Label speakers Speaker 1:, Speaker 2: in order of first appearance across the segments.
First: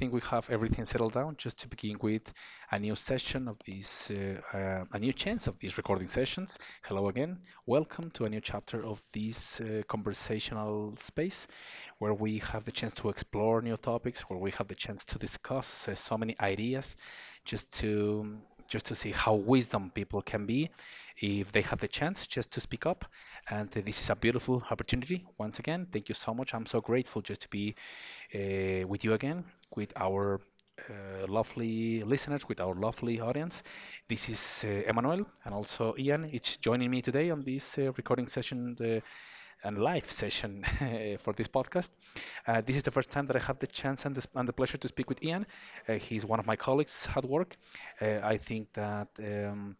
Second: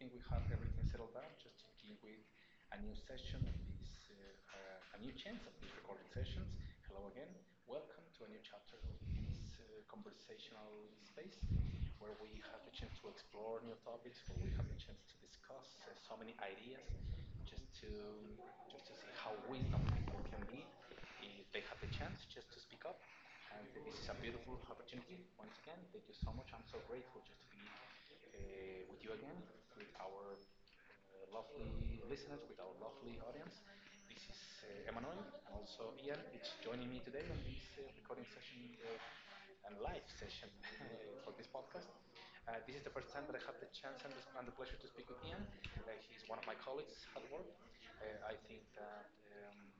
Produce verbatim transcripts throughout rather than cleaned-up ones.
Speaker 1: think we have everything settled down just to begin with a new session of this, uh, uh, a new chance of these recording sessions. Hello again. Welcome to a new chapter of this uh, conversational space where we have the chance to explore new topics, where we have the chance to discuss uh, so many ideas just to just to see how wisdom people can be if they have the chance just to speak up, and uh, this is a beautiful opportunity. Once again, thank you so much. I'm so grateful just to be uh, with you again, with our uh, lovely listeners, with our lovely audience. This is uh, Emmanuel and also Ian. It's joining me today on this uh, recording session. The, and live session for this podcast. Uh, this is the first time that I have the chance and the, and the pleasure to speak with Ian. Uh, he's one of my colleagues at work. Uh, I think that. Um,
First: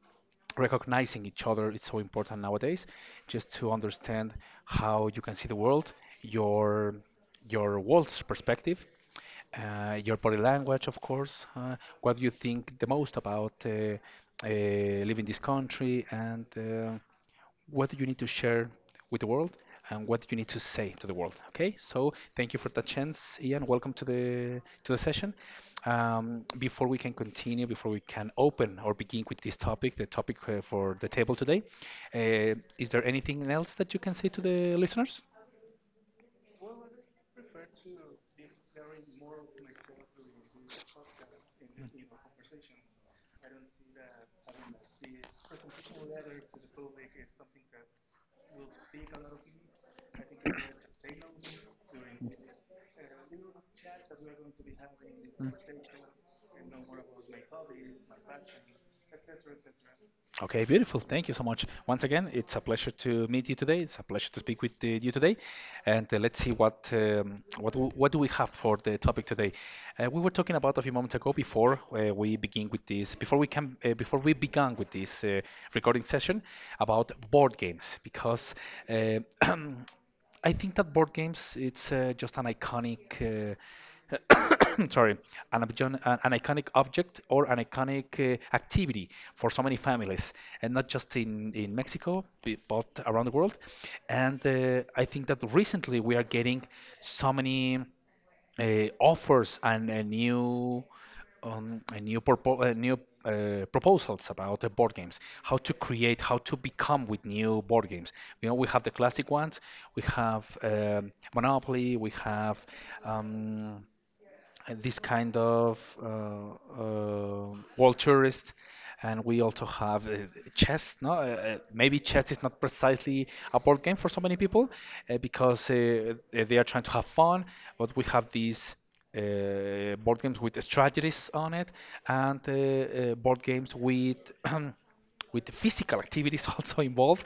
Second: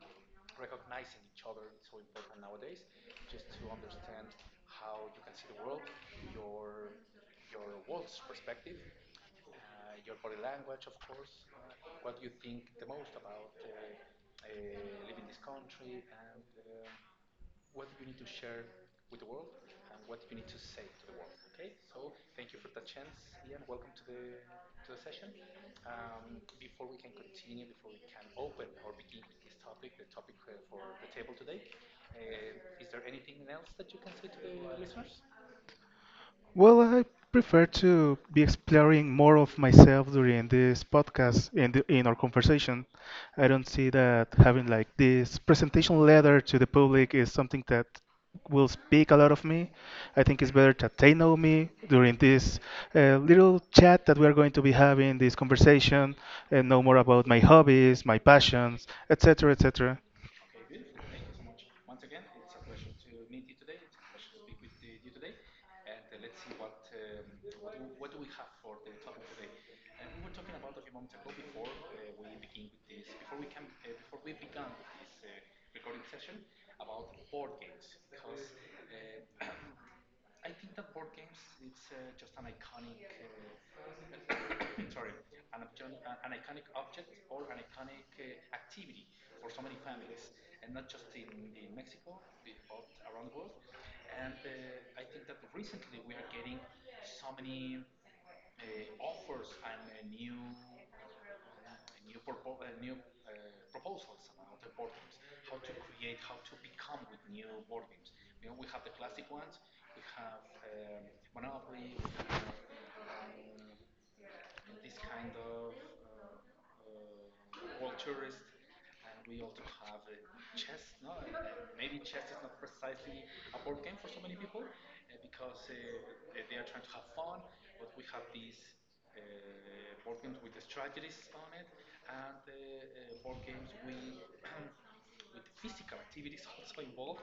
Speaker 1: Recognizing each other is so important nowadays just to understand how you can see the world, your your world's perspective, uh, your body language, of course, uh, what you think the most about uh, uh, leaving this country, and uh, what do you need to share with the world and what you need to say to the world. Okay, so thank you for that chance, Ian. Welcome to the to the session. Um, before we can continue, before we can open or begin with this topic, the topic uh, for the table today, uh, is there anything else that you can say to the listeners?
Speaker 2: Well, I prefer to be exploring more of myself during this podcast and the- in our conversation. I don't see that having like this presentation letter to the public is something that will speak a lot of me. I think it's better that they know me during this uh, little chat that we are going to be having, this conversation, and know more about my hobbies, my passions, et cetera, et cetera
Speaker 1: Okay, beautiful. Thank you so much. Once again, it's a pleasure to meet you today. It's a pleasure to speak with uh, you today, and uh, let's see what um, what do- what do we have for the topic today. Uh, we were talking about a few moments ago before uh, we begin with this, before we can, uh, before we began with this uh, recording session about board games because uh, I think that board games it's uh, just an iconic. Uh, sorry, an, an iconic object or an iconic uh, activity for so many families, and not just in, in Mexico, but around the world. And uh, I think that recently we are getting so many uh, offers and a new um, a new purpo- uh, new uh, proposals about uh, board games, how to create, how to become with new board games. You know, we have the classic ones, we have um, Monopoly, we have um, and this kind of uh, uh, world tourist. And we also have uh, chess. No, uh, uh, maybe chess is not precisely a board game for so many people uh, because uh, uh, they are trying to have fun. But we have these uh, board games with strategies on it, and uh, uh, board games with with the physical activities also involved,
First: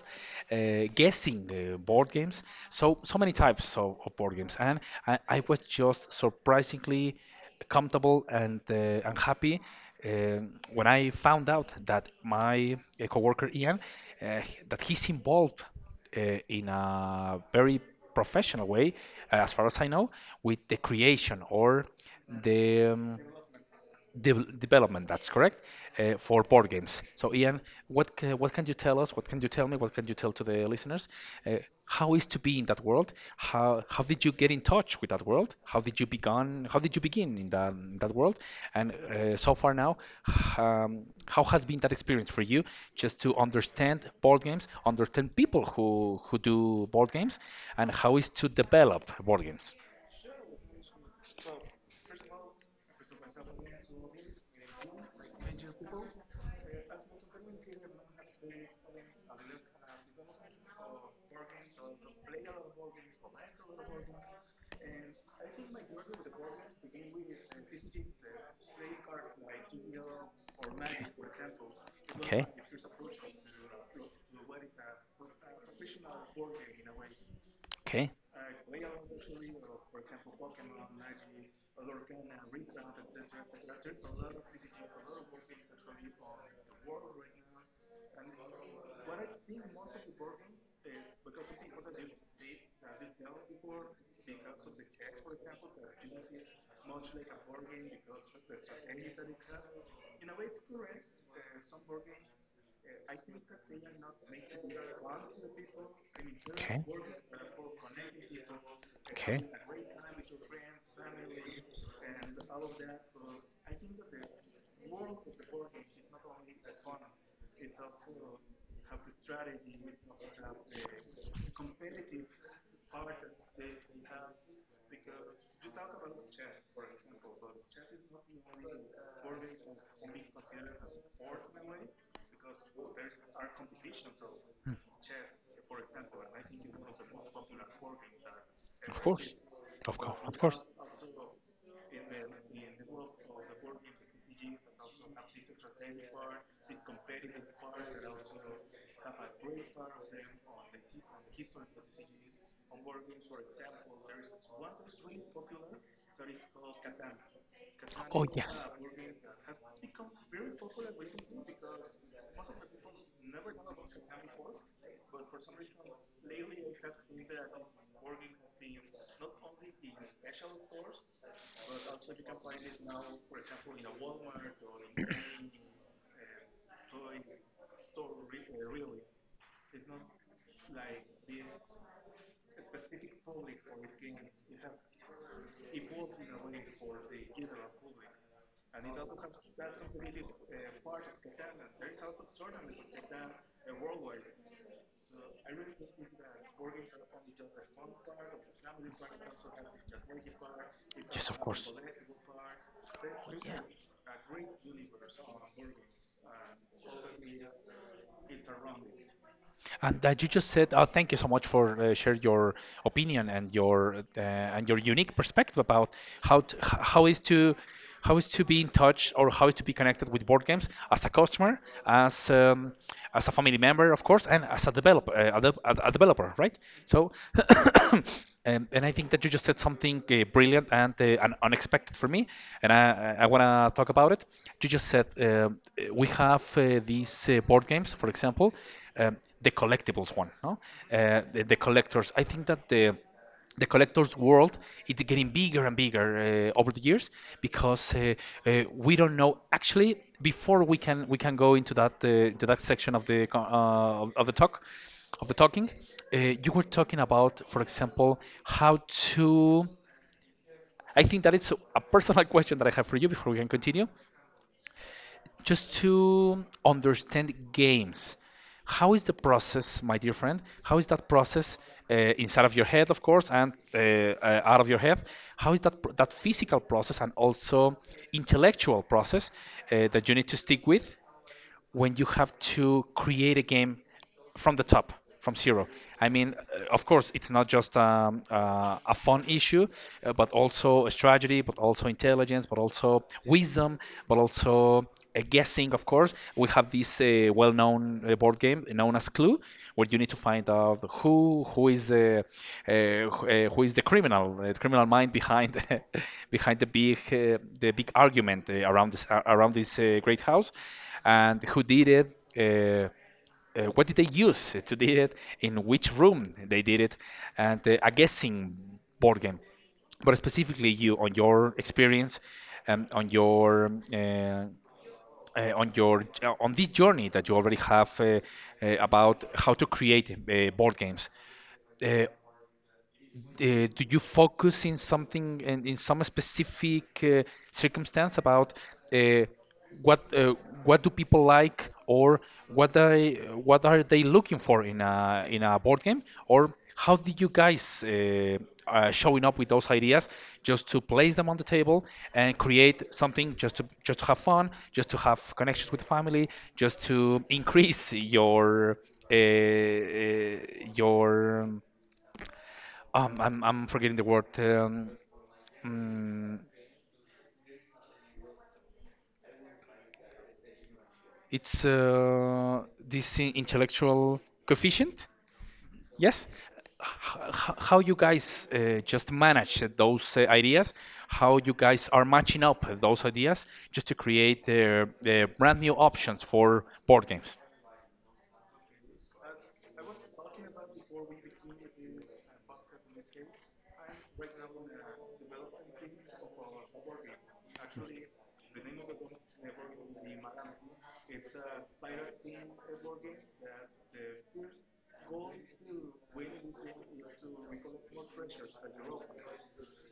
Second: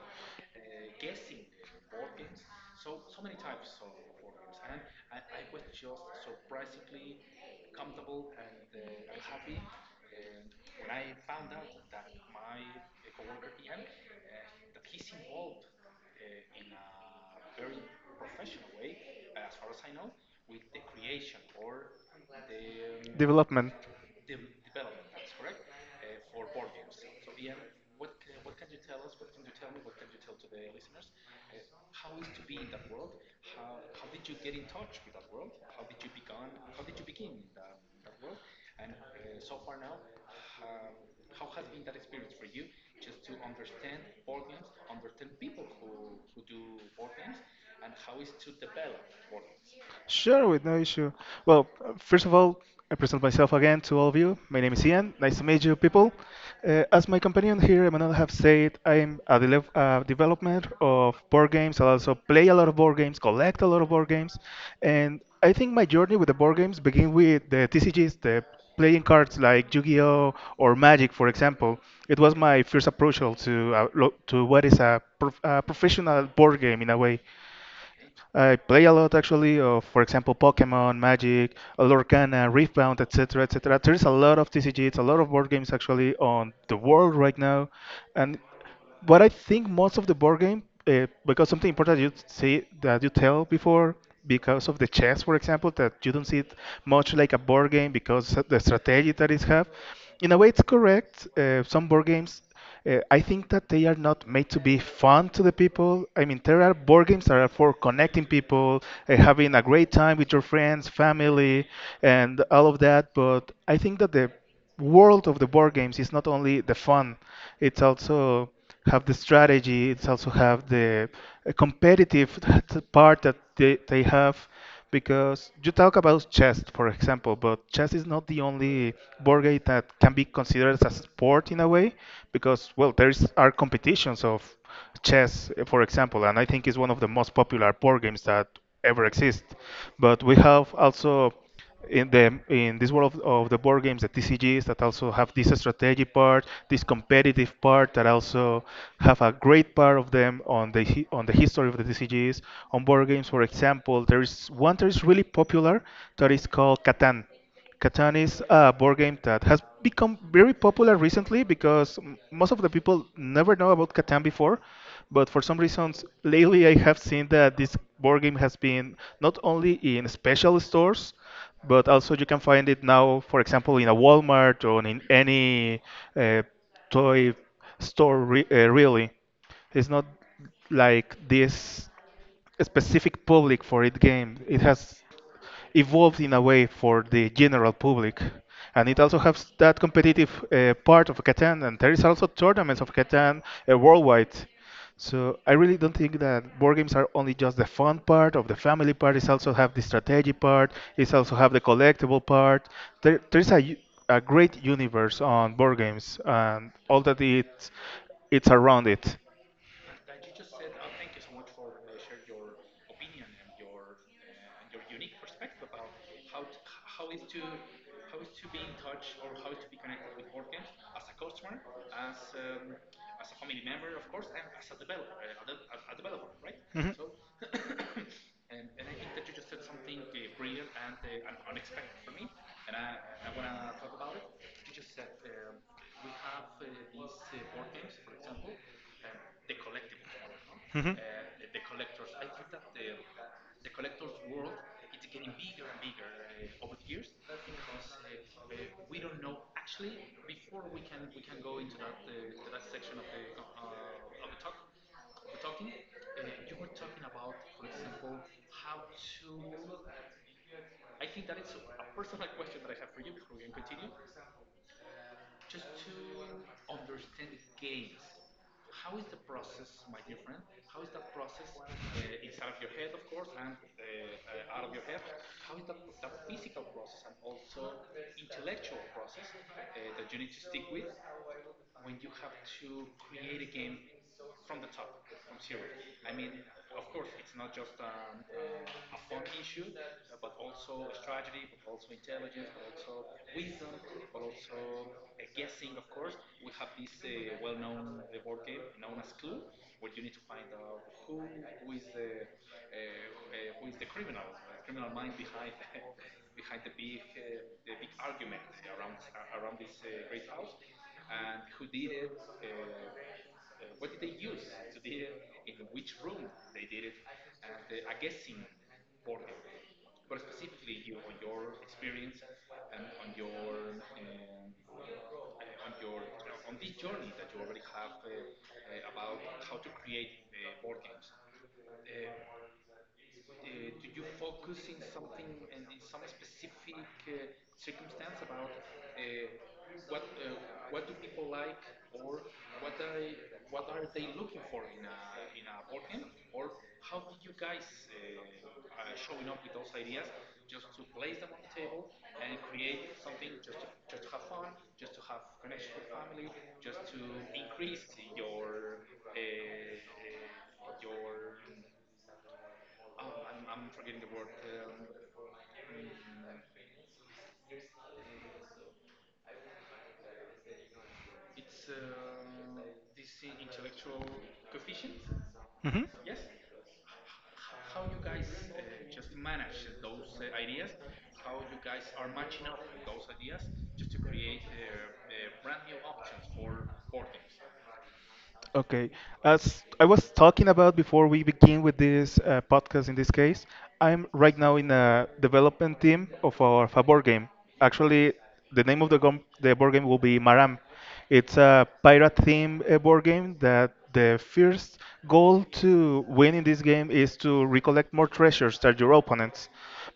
Speaker 1: uh, guessing uh, board games. So so many types of, of board games, and I, I was just surprisingly comfortable and uh, and happy um when I found out that my uh, coworker Ian uh, h- that he's involved uh, in a very professional way, uh, as far as I know, with the creation or the um,
Speaker 2: Development.
Speaker 1: Devel- development, that's correct, uh, for board games. So, Ian, what ca- what can you tell us? What can you tell me? What can you tell to the listeners? Uh, how is to be in that world? How how did you get in touch with that world? How did you begun? How did you begin in that in that world? And uh, so far now, h- um, how has been that experience for you? Just to understand board games, understand people who who do board games, and how is to develop board games?
Speaker 2: Sure, with no issue. Well, uh, first of all, I present myself again to all of you. My name is Ian. Nice to meet you, people. Uh, as my companion here, Emmanuel, have said, I'm a, dele- a development of board games. I also play a lot of board games, collect a lot of board games, and I think my journey with the board games begin with the T C Gs, the playing cards like Yu-Gi-Oh or Magic, for example. It was my first approach to uh, lo- to what is a, prof- a professional board game in a way.
Speaker 1: Okay.
Speaker 2: I play a lot actually of, for example, Pokemon, Magic, Lorcana, Riftbound, et cetera, et cetera. There's a lot of T C Gs, a lot of board games actually on the world right now, and but I think most of the board game, uh, because something important you say that you tell before, because of the chess, for example, that you don't see it much like a board game because of the strategy that is have. In a way, it's correct. Uh, some board games, uh, I think that they are not made to be fun to the people. I mean, there are board games that are for connecting people, uh, having a great time with your friends, family, and all of that. But I think that the world of the board games is not only the fun, it's also have the strategy, it's also have the uh, competitive part that they, they have because you talk about chess, for example, but chess is not the only board game that can be considered as a sport in a way because, well, there is, are competitions of chess, uh, for example, and I think it's one of the most popular board games that ever exist. But we have also in the in this world of, of the board games, the T C Gs that also have this strategy part, this competitive part that also have a great part of them on the hi- on the history of the T C Gs. On board games, for example, there is one that is really popular that is called Catan. Catan is a board game that has become very popular recently because m- most of the people never know about Catan before. But for some reasons, lately I have seen that this board game has been not only in special stores, but also you can find it now, for example, in a Walmart or in any uh, toy store, re- uh, really. It's not like this specific public for it game. It has evolved in a way for the general public. And it also has that competitive uh, part of Catan, and there is also tournaments of Catan uh, worldwide. So I really don't think that board games are only just the fun part of the family part. It's also have the strategy part. It's
Speaker 1: Yes,
Speaker 2: also
Speaker 1: of
Speaker 2: have the
Speaker 1: course.
Speaker 2: collectible part. There,
Speaker 1: Oh.
Speaker 2: there's a,
Speaker 1: Yeah.
Speaker 2: u- A great universe on board games and all that it it's around it.
Speaker 1: And that you just said, uh, thank you so much for uh, share your opinion and your uh, and your unique perspective about how to, h- how is to how is to be in touch or how is to be connected with board games as a customer, as um, as a family member, of course, and as a developer, uh, a, de- a a developer, right? So And, and I think that you just said something uh, brilliant and, uh, and unexpected for me, and I, I want to talk about it. You just said um, uh, we have uh, these uh, board games, for example, um, the collectibles one, no? Uh, the, the collectors. I think that the the collector's world it's getting bigger and bigger uh, over the years because uh, uh, we don't know actually before we can we can go into that uh, to that section of the co- uh, of of the talk of the talking. Uh, you were talking about, for example, how to. I think that it's a personal question that I have for you before we can continue, just to understand games. How is the process, my dear friend? How is that process uh, inside of your head, of course, and uh, uh, out of your head? How is that pr- that physical process and also intellectual process uh, that you need to stick with when you have to create a game from the top, from zero. I mean, uh, of course, it's not just um, uh, a fun issue, uh, but also a strategy, but also intelligence, but also wisdom, but also a guessing, of course. We have this uh, well known uh, board game known as Clue, where you need to find out who who is the uh, who uh, who is the criminal, uh, the criminal mind behind behind the big uh, the big argument uh, around this uh, around this uh, great house and who did it. Uh, uh, what did they use to do it? In which room they did it? And uh, a guessing board game. But specifically you on your experience, um, on your uh, uh, on your uh, on this journey that you already have uh, uh, about how to create uh, board games. Uh, uh, do you focus in something and in some specific uh, circumstance about uh, what uh, what do people like, or what they what are they looking for in a in a board game, or how did you guys uh, uh, showing up with those ideas just to place them on the table and create something just to just to have fun, just to have connections with the family, just to increase your uh, uh, your um, um, I'm I'm forgetting the word. Um, mm, it's uh, this i- intellectual coefficient.
Speaker 2: Hmm.
Speaker 1: Yes. H- h- how you guys uh, just manage those uh, ideas? How you guys are matching up those ideas just to create uh, uh, brand new options for board games?
Speaker 2: Okay. As I was talking about before we begin with this uh, podcast, in this case, I'm right now in a development team of our fa- board game. Actually, the name of the, gom- the board game will be Maram. It's a pirate theme uh, board game that the first goal to win in this game is to recollect more treasures than your opponents.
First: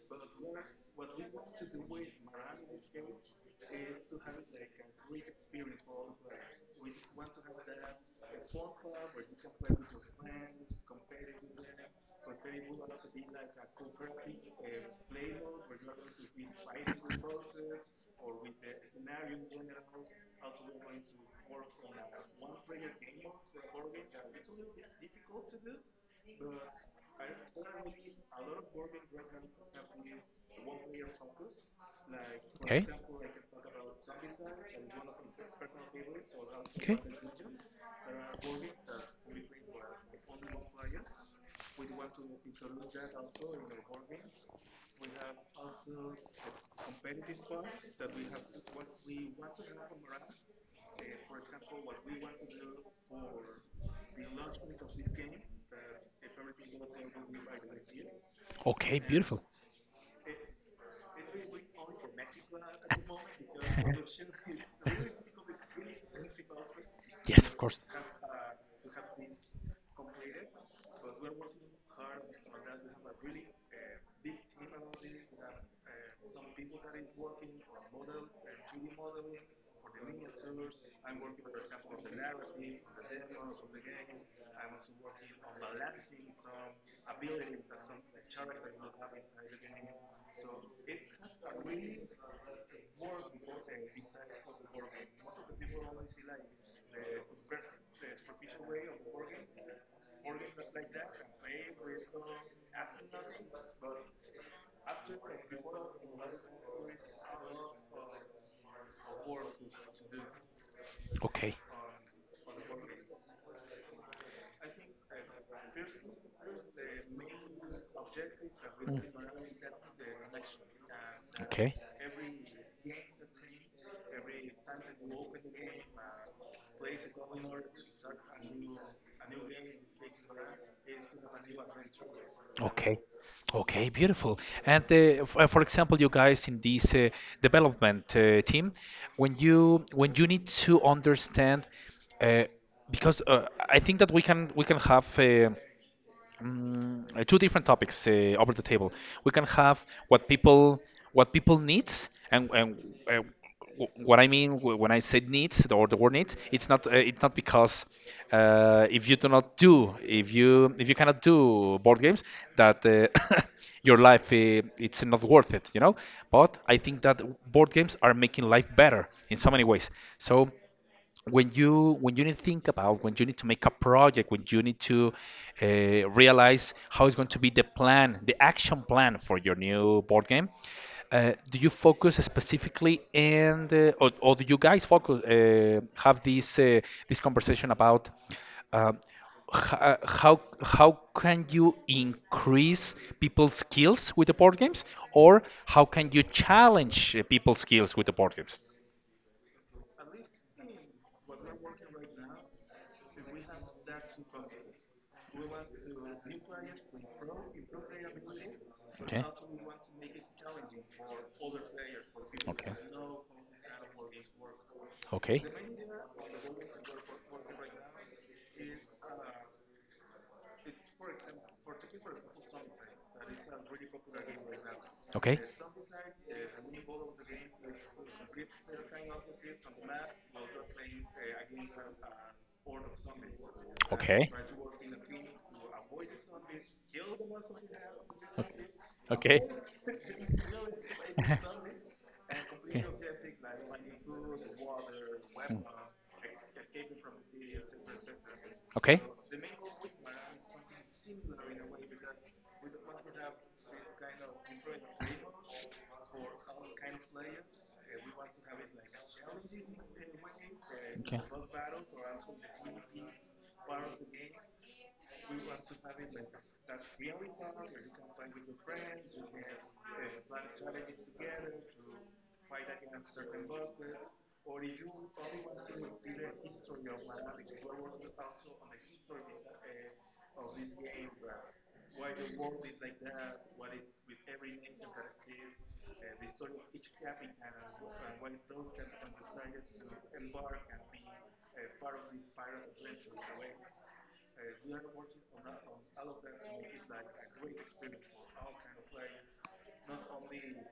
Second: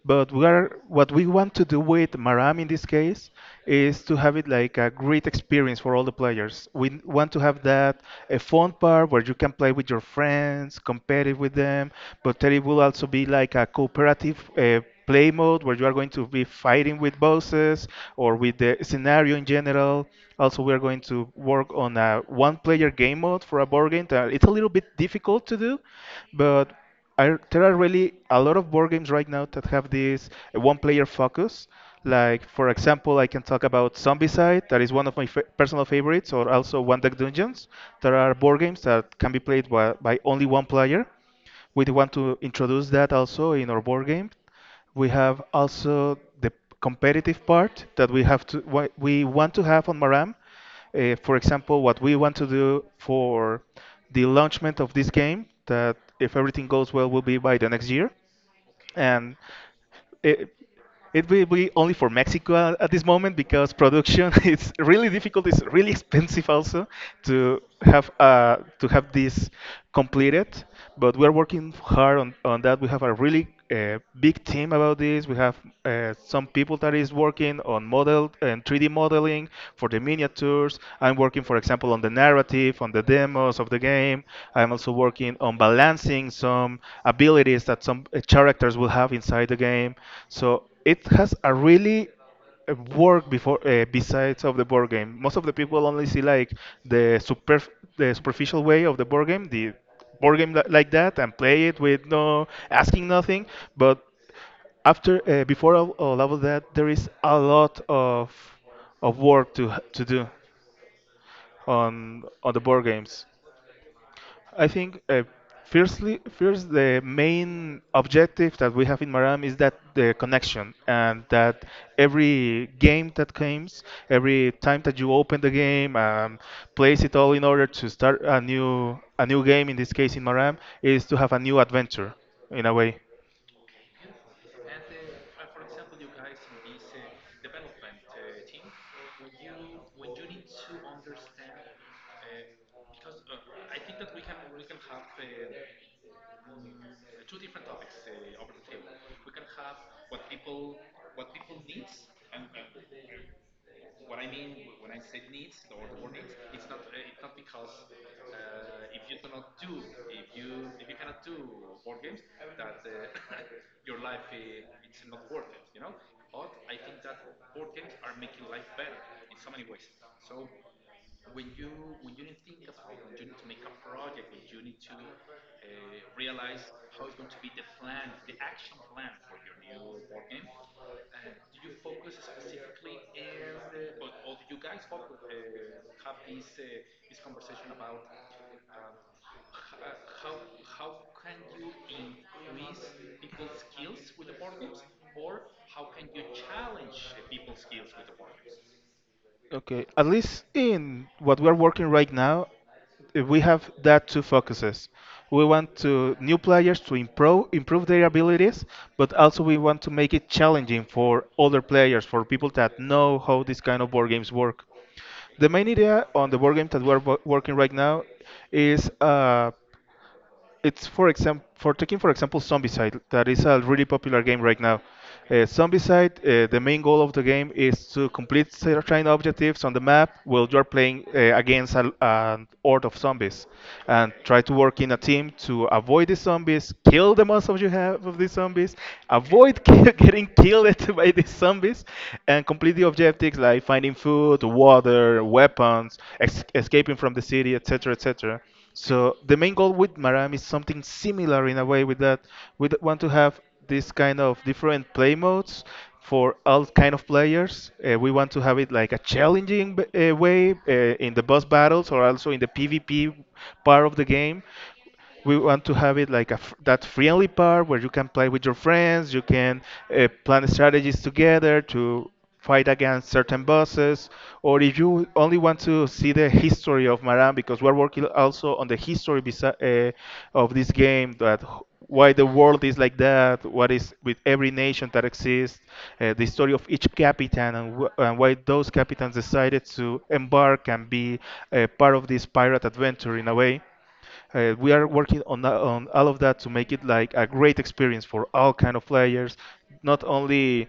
Speaker 2: But we are, what we want to do with Maram in this case is to have it like a great experience for all the players. We n- want to have that a fun part where you can play with your friends, competitive with them, but there it will also be like a cooperative uh, play mode where you are going to be fighting with bosses or with the scenario in general. Also, we are going to work on a one-player game mode for a board game that it's a little bit difficult to do, but are there are really a lot of board games right now that have this uh, one-player focus. Like for example, I can talk about Zombicide, that is one of my fa personal favorites, or also One Deck Dungeons. There are board games that can be played by, by only one player. We want to introduce that also in our board game. We have also the competitive part that we have to wha- we want to have on Maram. Uh, for example, what we want to do for the launchment of this game that if everything goes well will be by the next year
Speaker 1: Okay,
Speaker 2: and
Speaker 1: beautiful.
Speaker 2: it, it will be only for Mexico at, at this moment because production is really difficult. It's really expensive also
Speaker 1: Yes, of
Speaker 2: to
Speaker 1: course.
Speaker 2: have uh, to have this completed. But we are working hard on, on that. We have a really uh, big team about this. We have uh, some people that is working on model and three D modeling for the miniatures. I'm working, for example, on the narrative, on the demos of the game. I'm also working on balancing some abilities that some uh, characters will have inside the game. So it has a really uh, work before uh, besides of the board game. Most of the people only see like the super the superficial way of the board game, the board game li- like that, and play it with no asking nothing. But after uh, before all, all of that, there is a lot of of work to to do
Speaker 1: Okay.
Speaker 2: on on the board games. I think uh, firstly, first the main objective that we have in Maram is that the connection and that
Speaker 1: Okay.
Speaker 2: every game that comes, every time that you open the game and place it all in order to start a new a new game, in this case in Maram, is to have a new adventure in a
Speaker 1: Okay.
Speaker 2: way.
Speaker 1: Okay, beautiful. And uh, f- uh, for example, you guys in this uh, development uh, team, when you when you need to understand, uh, because uh, I think that we can we can have. Uh, mm, uh, two different topics uh, over the table. We can have what people what people needs, and and uh, wh- what I mean wh- when I say needs or the word needs, it's not uh, it's not because uh, if you do not do if you if you cannot do board games, that uh, your life uh, it's not worth it, you know. But I think that board games are making life better in so many ways. So when you when you need to think about, when you need to make a project, when you need to uh, realize how it's going to be the plan, the action plan for your new board game, uh, do you focus specifically and uh, or, or do you guys focus uh, have this uh, this conversation about um, h- uh, how how can you increase people's skills with the board games, or how can you challenge uh, people's skills with the board games?
Speaker 2: Okay, at least in what we're working right now, uh, we have that two focuses. We want to new players to improve improve their abilities, but also we want to make it challenging for other players, for people that know how these kind of board games work.
Speaker 1: Okay.
Speaker 2: The main idea on the board game that we're wo- working right now is. Uh, it's for example for taking for example Zombicide that is a really popular game right now. Uh, Zombicide, uh, the main goal of the game is to complete certain objectives on the map while you're playing uh, against a, an horde of zombies, and try to work in a team to avoid the zombies, kill the most of you have of these zombies, avoid getting killed by these zombies, and complete the objectives like finding food, water, weapons, ex- escaping from the city, et cetera, et cetera. So the main goal with Maram is something similar in a way with that. We d- want to have this kind of different play modes for all kind of players. Uh, we want to have it like a challenging b- uh, way uh, in the boss battles or also in the PvP part of the game. We want to have it like a, f- that friendly part where you can play with your friends, you can uh, plan strategies together to fight against certain bosses, or if you only want to see the history of Maran, because we're working also on the history besi- uh, of this game, that h- why the world is like that, what is with every nation that exists, uh, the story of each captain, and, w- and why those captains decided to embark and be uh, part of this pirate adventure in a way. Uh, we are working on tha- on all of that to make it like a great experience for all kind of players, not only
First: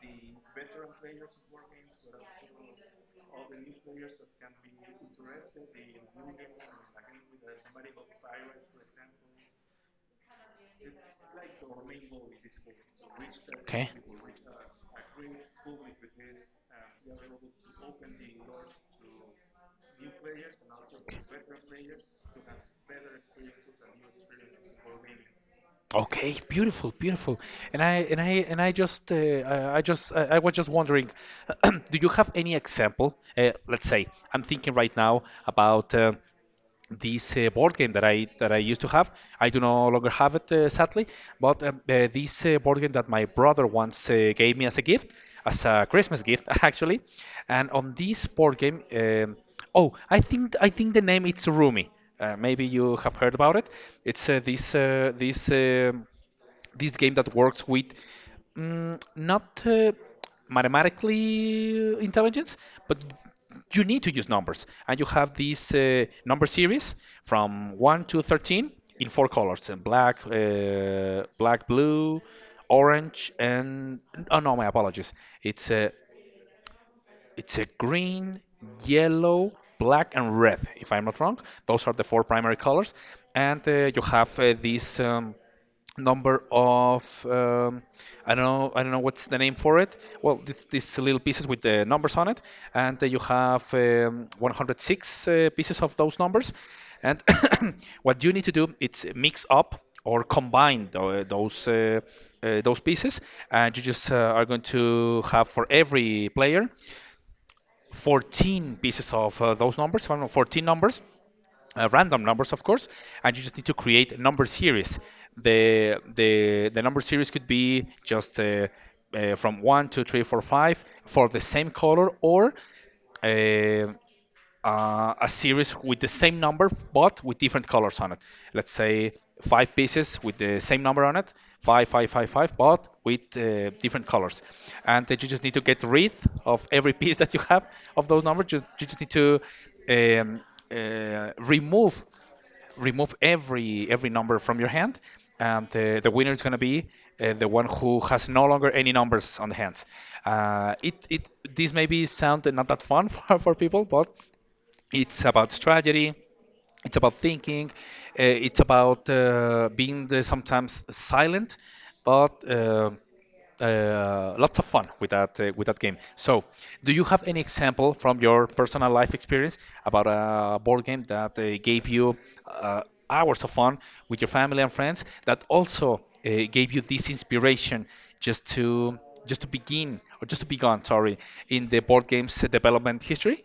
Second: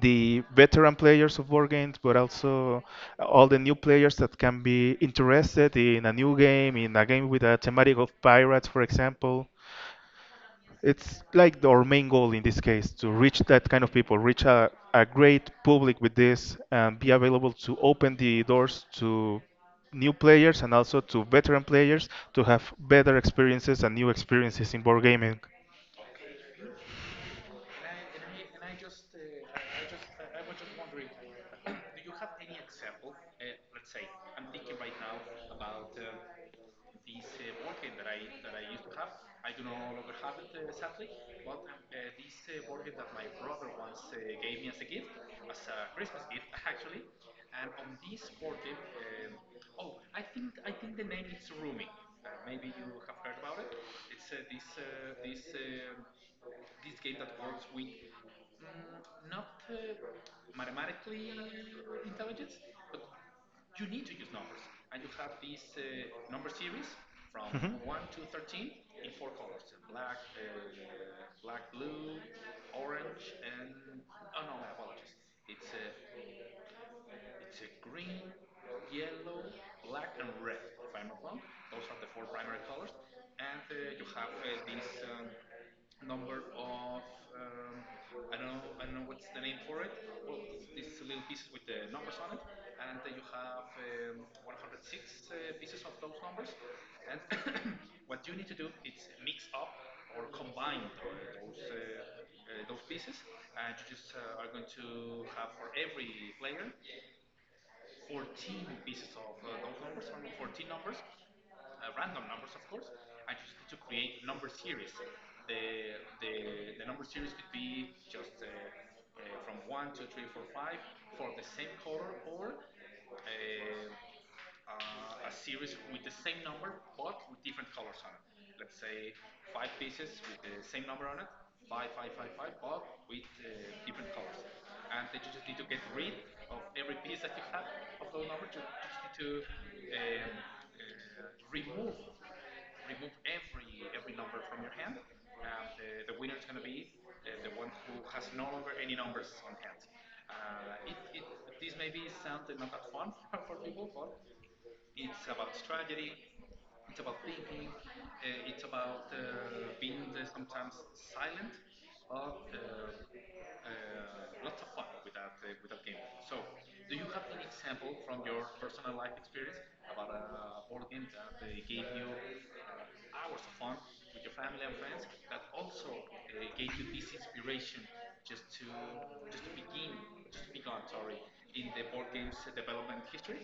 Speaker 2: the veteran players of board games, but also all the new players that can be interested in a new game, in a game with a thematic of pirates, for example it's like the- our main goal in this case to reach that kind of
Speaker 1: Okay.
Speaker 2: people, reach a, a great public with this, and be available to open the doors to new players and also to veteran players to have better experiences and new experiences in board gaming.
Speaker 1: Okay, beautiful, beautiful. And I and I and I just uh, I I just I, I was just wondering, do you have any example? Uh, let's say I'm thinking right now about uh, this uh, board game that I that I used to have. I do no longer have it, uh, sadly. But um, uh, this uh, board game that my brother once uh, gave me as a gift, as a Christmas gift, actually. And on this board game, um, oh, I think I think the name it's Rumi. Uh, maybe you have heard about it. It's uh, this uh, this. um this game that works with mm, not uh, mathematically intelligence, but you need to use numbers. And you have this uh, number series from one to thirteen in four colors: uh, black, uh, black, blue, orange, and oh no, my apologies. It's uh, it's a green, yellow, black, and red, if I'm not wrong. Those are the four primary colors. And uh, you have uh, this um, number of um, I don't know I don't know what's the name for it. Well, this these little pieces with the numbers on it, and uh, you have um, one hundred six uh, pieces of those numbers. And what you need to do is mix up or combine tho- those uh, uh, those pieces, and you just uh, are going to have for every player fourteen pieces of uh, those numbers, fourteen numbers uh, random numbers, of course, and you just need to create number series. The the the number series could be just uh, uh, from one, two, three, four, five for the same color, or uh, uh, a series with the same number but with different colors on it. Let's say five pieces with the same number on it, five, five, five, five, but with uh, different colors. And then you just need to get rid of every piece that you have of those numbers. You, you just need to um, uh, remove remove every every number from your hand, and the, the winner is going to be uh, the one who has no longer any numbers on the hands. Uh, it it this maybe sound not that fun for, for people, but it's about strategy. It's about thinking. Uh, it's about uh, being the, sometimes silent, but uh, uh, lots of fun with that uh, with that game. So, do you have any example from your personal life experience about a board game that uh, gave you uh, hours of fun with your family and friends that also uh, gave you this inspiration just to just to begin or just to begun, sorry, in the board games development history?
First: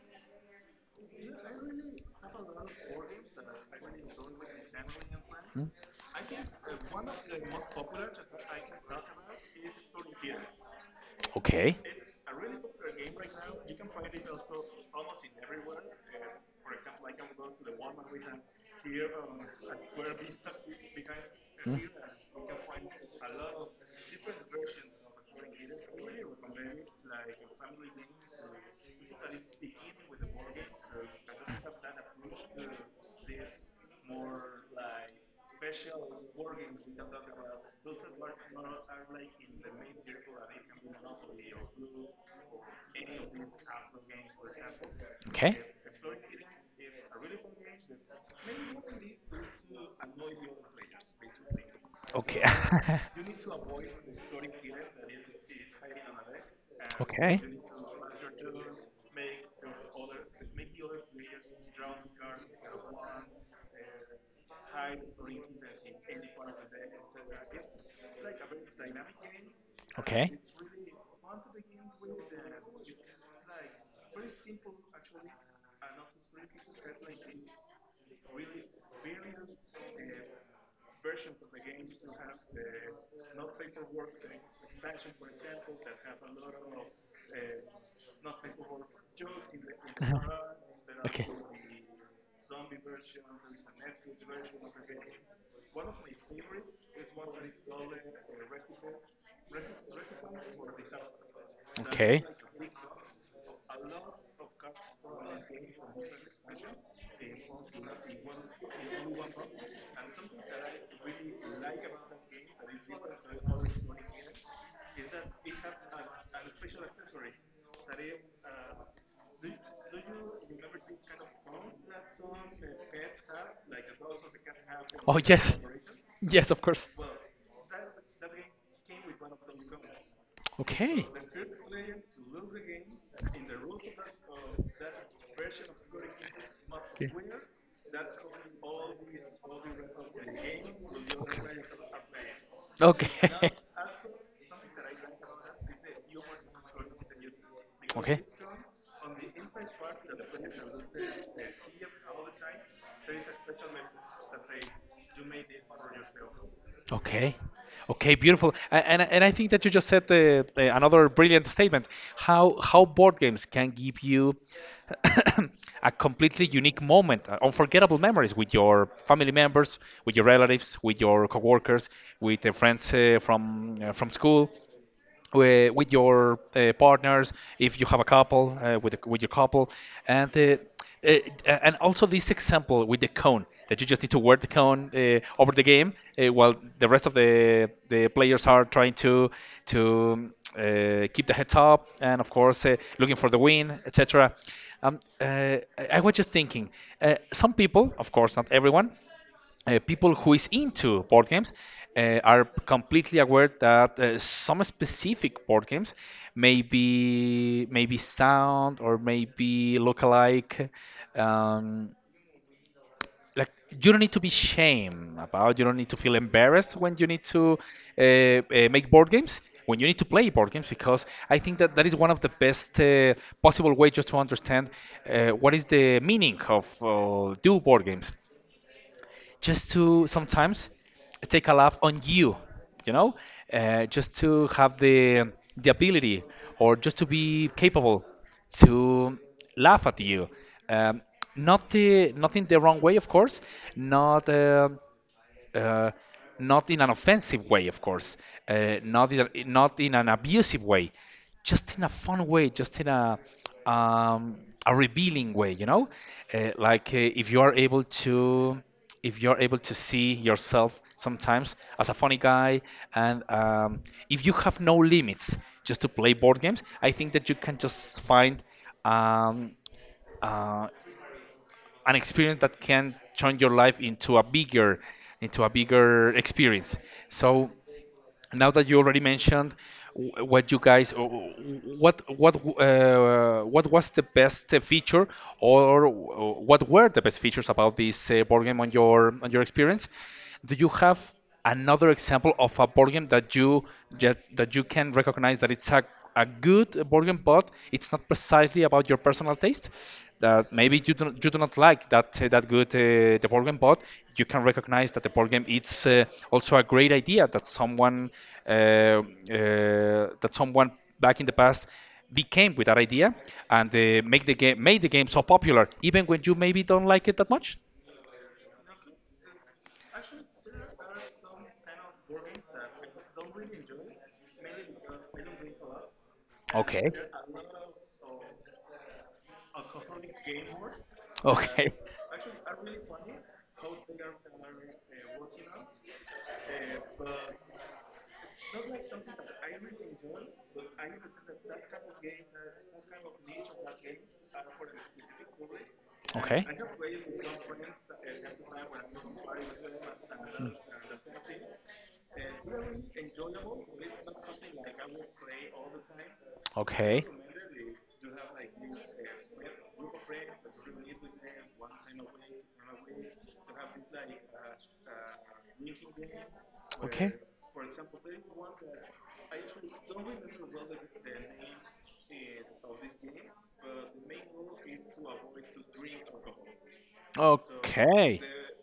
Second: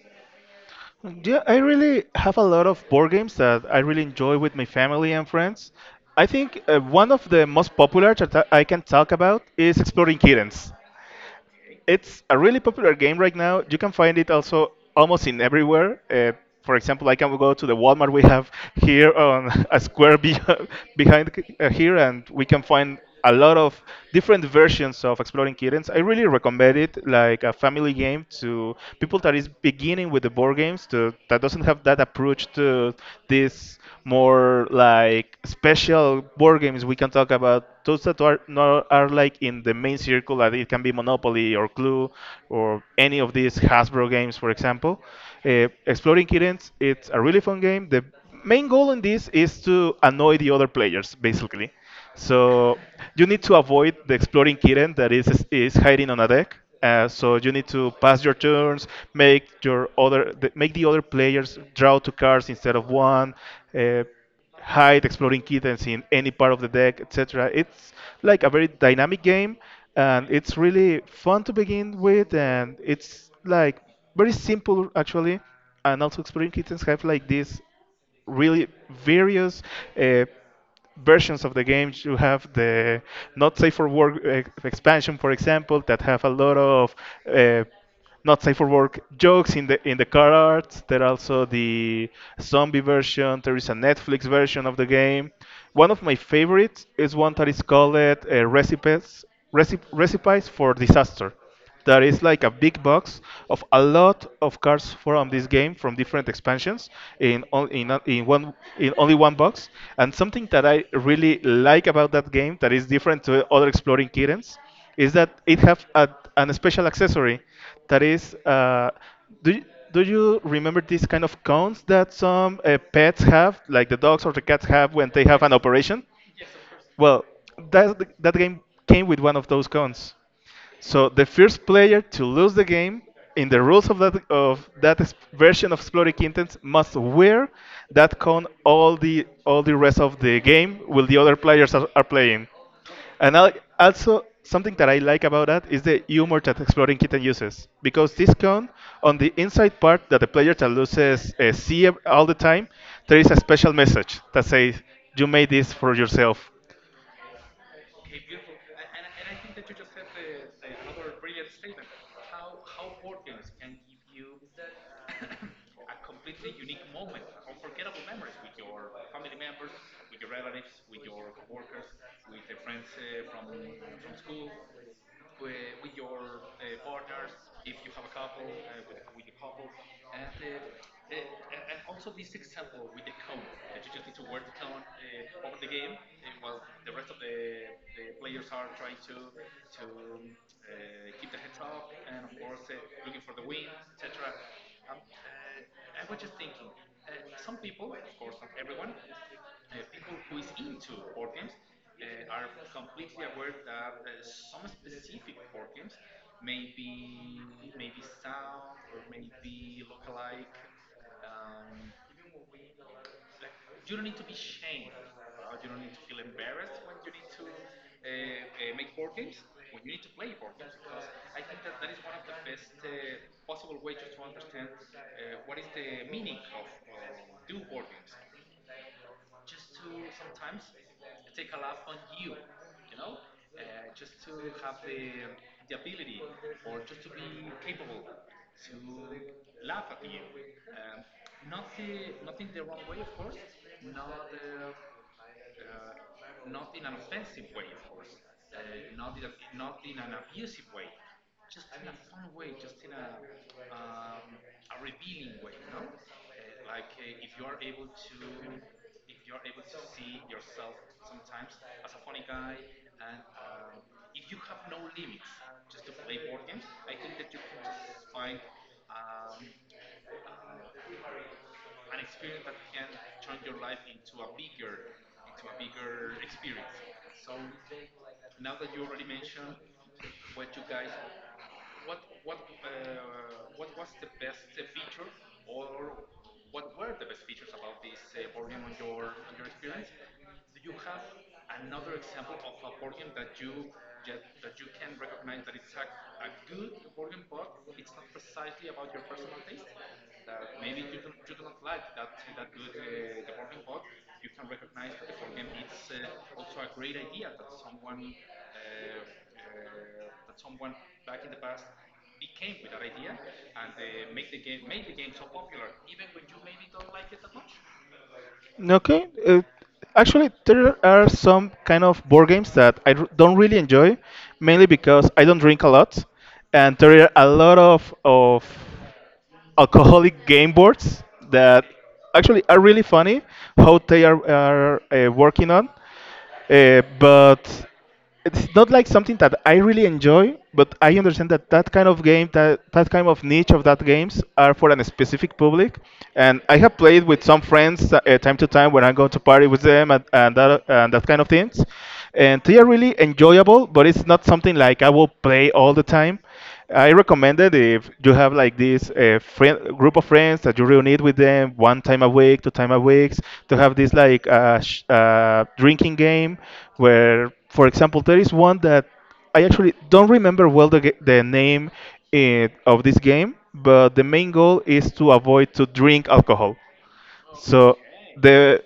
Speaker 2: Yeah, I really have a lot of board games that I really enjoy with my family and friends. I think uh, one of the most popular that I can talk about is Exploring Kittens.
Speaker 1: Uh, Okay.
Speaker 2: It's a really popular game right now. You can find it also almost in everywhere. Uh, for example, I can go to the Walmart we have here on a square be- behind, uh, here, and we can find a lot of different versions of Exploring Kittens. I really recommend it, like a family game to people that is beginning with the board games, to that doesn't have that approach to this more like special board games. We can talk about those that are not, are like in the main circle. Like it can be Monopoly or Clue, or any of these Hasbro games, for example. Uh, exploring kittens, it's a really fun game. The main goal in this is to annoy the other players, basically.
Speaker 1: Okay.
Speaker 2: So you need to avoid the exploring kitten that is is hiding on a deck. Uh, so you need to pass your turns, make your other the, make the other players draw two cards instead of one, uh, hide exploring kittens in any part of the deck, et cetera. It's like a very dynamic game, and it's really fun to begin with, and it's like very simple, actually. And also exploring kittens have like this really various. Uh, versions of the game. You have the not safe for work eh, expansion, for example, that have a lot of uh, not safe for work jokes in the in the car arts. There are also the zombie version. There is a Netflix version of the game. One of my favorites is one that is called uh, recipes recip- recipes for disaster. There is like a big box of a lot of cards from this game from different expansions in on- in, a- in one in only one box. And something that I really like about that game that is different to other exploring kittens is that it have a, an special accessory that is, uh, do you, do you remember these kind of cones that some uh, pets have, like the dogs or the cats have when they have an operation?
Speaker 1: Yes, of course.
Speaker 2: Well, that that game came with one of those cones.
Speaker 1: Okay.
Speaker 2: So the first player to lose the game, in the rules of that of that s- version of Exploding Kittens, must wear that cone all the all the rest of the game while the other players are, are playing. And al-
Speaker 1: Okay.
Speaker 2: Also, something that I like about that is the humor that Exploding Kitten uses, because this cone, on the inside part that the player that loses uh, see ev- all the time, there is a
Speaker 1: Okay.
Speaker 2: special message that says, you made this for yourself.
Speaker 1: Okay. Okay, beautiful. A- And and I think that you just said the, the another brilliant statement. How how board games can give you a completely unique moment, uh, unforgettable memories with your family members, with your relatives, with your coworkers, with the friends uh, from uh, from school uh, with your uh, partners if you have a couple uh, with a, with your couple and uh, uh, and also this example with the cone that you just need to wear the cone uh, over the game uh, while the rest of the the players are trying to to uh, keep the heads up and of course uh, looking for the win, etc. um, uh, I I was just thinking uh, some people of course not everyone uh, people who is into board games uh, are completely aware that uh, some specific board games may be maybe sound or maybe look alike. Um, like you don't need to be shame about. You don't need to feel embarrassed when you need to uh, uh, make board games. When you need to play board games, because I think that that is one of the best uh, possible way just to understand uh, what is the meaning of uh, do board games just to sometimes take a laugh on you, you know, uh, just to have the the ability or just to be capable to laugh at you. Um, Not the not in the wrong way, of course. Not. um uh, Not in an offensive way, of course, uh, not in a, not in an abusive way, just in a fun way, just in a um, a revealing way, you know, uh, like uh, if you are able to if you're able to see yourself sometimes as a funny guy and um, if you have no limits just to play board games, I think that you can just find um, uh, an experience that can turn your life into a bigger into a bigger experience. So now that you already mentioned wh- what you guys wh- what what uh, what was the best uh, feature or wh- what were the best features about this uh, board game on your on your experience, do you have another example of a board game that you that, that you can recognize that it's a, a good board game, but it's not precisely about your personal taste. That maybe you do, not, you do not like that uh, that good uh, the board game, but you can recognize that the board game it's uh, also a great idea that someone uh, uh, that someone back in the past became with that idea and uh, make the game made the game so popular even when you maybe don't like it that much.
Speaker 2: Okay. Uh, actually, there are some kind of board games that I r- don't really enjoy, mainly because I don't drink a lot, and
Speaker 1: Okay.
Speaker 2: there are a lot of of alcoholic game boards that
Speaker 1: Okay.
Speaker 2: actually are really funny how they are, are uh, working on. Uh, but it's not like something that I really enjoy, but I understand that that kind of game, that, that kind of niche of that games are for a specific public. And
Speaker 1: Okay.
Speaker 2: I have played with some friends uh, uh, time to time when I go to party with them, and, and, that, and that kind of things. And they are really enjoyable, but it's not something like I will play all the time. I
Speaker 1: Okay.
Speaker 2: recommend that if you have like this uh, friend, group of friends that you reunite with them one time a week, two time a week, to have this like uh, sh- uh, drinking game,
Speaker 1: Okay. Okay.
Speaker 2: where, for example, there is one that I actually don't remember well the, ga- the name eh, of this game, but the main goal is to avoid to drink alcohol. So
Speaker 1: Okay.
Speaker 2: the,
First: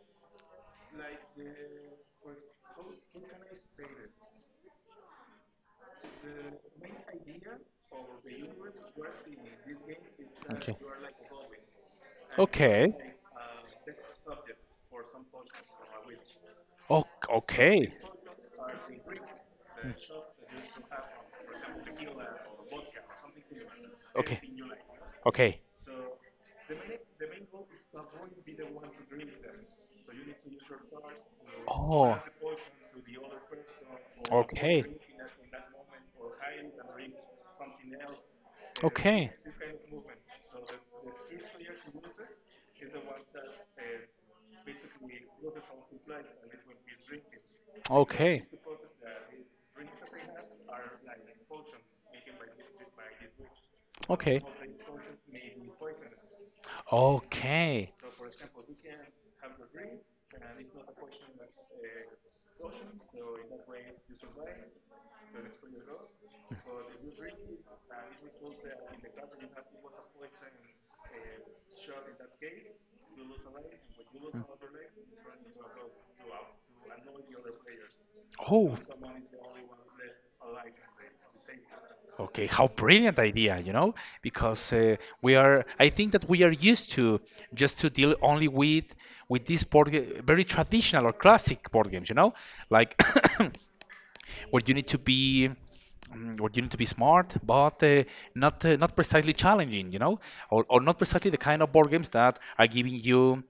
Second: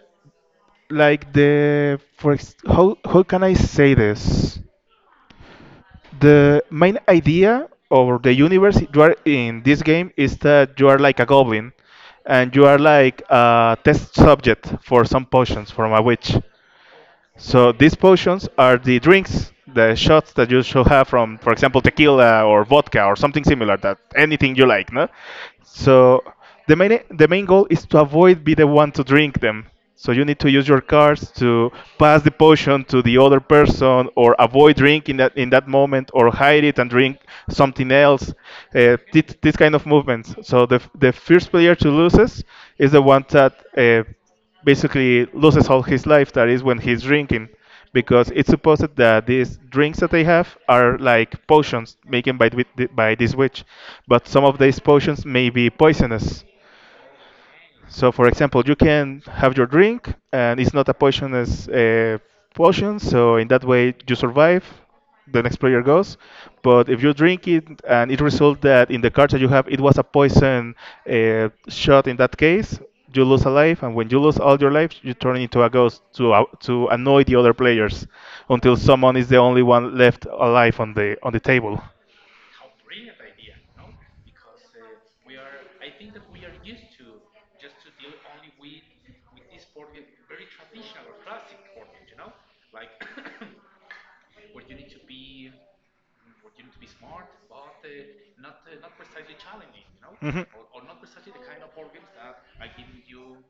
Speaker 2: like the for ex- how how can I say this? The main idea of the universe you are in this game is
Speaker 1: Okay.
Speaker 2: that you are like a goblin, and you are like a test subject for some potions from a witch.
Speaker 1: Oh,
Speaker 2: So
Speaker 1: okay.
Speaker 2: these potions are the drinks, the shots that you should have, from, for example, tequila or vodka or something similar. That, anything you like, no.
Speaker 1: Okay.
Speaker 2: So the main the main goal is to avoid be the one to drink them. So you need to use your cards to
Speaker 1: Okay.
Speaker 2: pass the
Speaker 1: Oh.
Speaker 2: potion to the other person, or avoid
Speaker 1: Okay.
Speaker 2: drinking that in that moment, or hide it and drink something else. Uh, this,
Speaker 1: Okay.
Speaker 2: this kind of movements. So the the first player to loses is the one that Uh, basically loses all his life. That is when he's drinking, because
Speaker 1: Okay.
Speaker 2: it's supposed that these drinks that they have are like potions making by th- by this witch, but some
Speaker 1: Okay.
Speaker 2: of these potions may be poisonous.
Speaker 1: Okay.
Speaker 2: So, for example, you can have your drink, and it's not a poisonous uh, potion, so in that way you survive. The next player goes, but if you drink it and it results that in the cards that you have it was a poison uh, shot, in that case, you lose a life, and when you lose all your life, you turn into a ghost to uh, to annoy the other players
Speaker 1: Hmm. Oh.
Speaker 2: until someone is the only one left alive on the on the table.
Speaker 1: Okay, how brilliant idea, you know, because uh, we are, I think that we are used to just to deal only with with these board ga- very traditional or classic board games, you know, like where you need to be mm, where you need to be smart, but uh, not uh, not precisely challenging, you know, or, or not precisely the kind of board games that are giving you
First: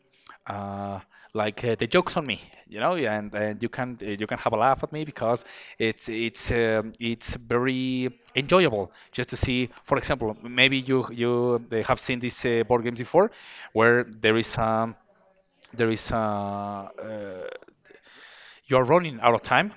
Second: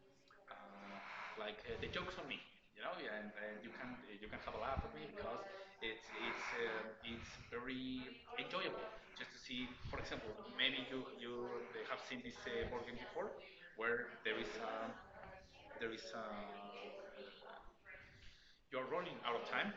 Speaker 1: uh, like uh, the jokes on me, you know, yeah, and, and you can uh, you can have a laugh at me because it's it's um, it's very enjoyable just to see. For example, maybe you you uh, have seen these uh, board games before, where there is um, there is uh, uh, you're running out of time.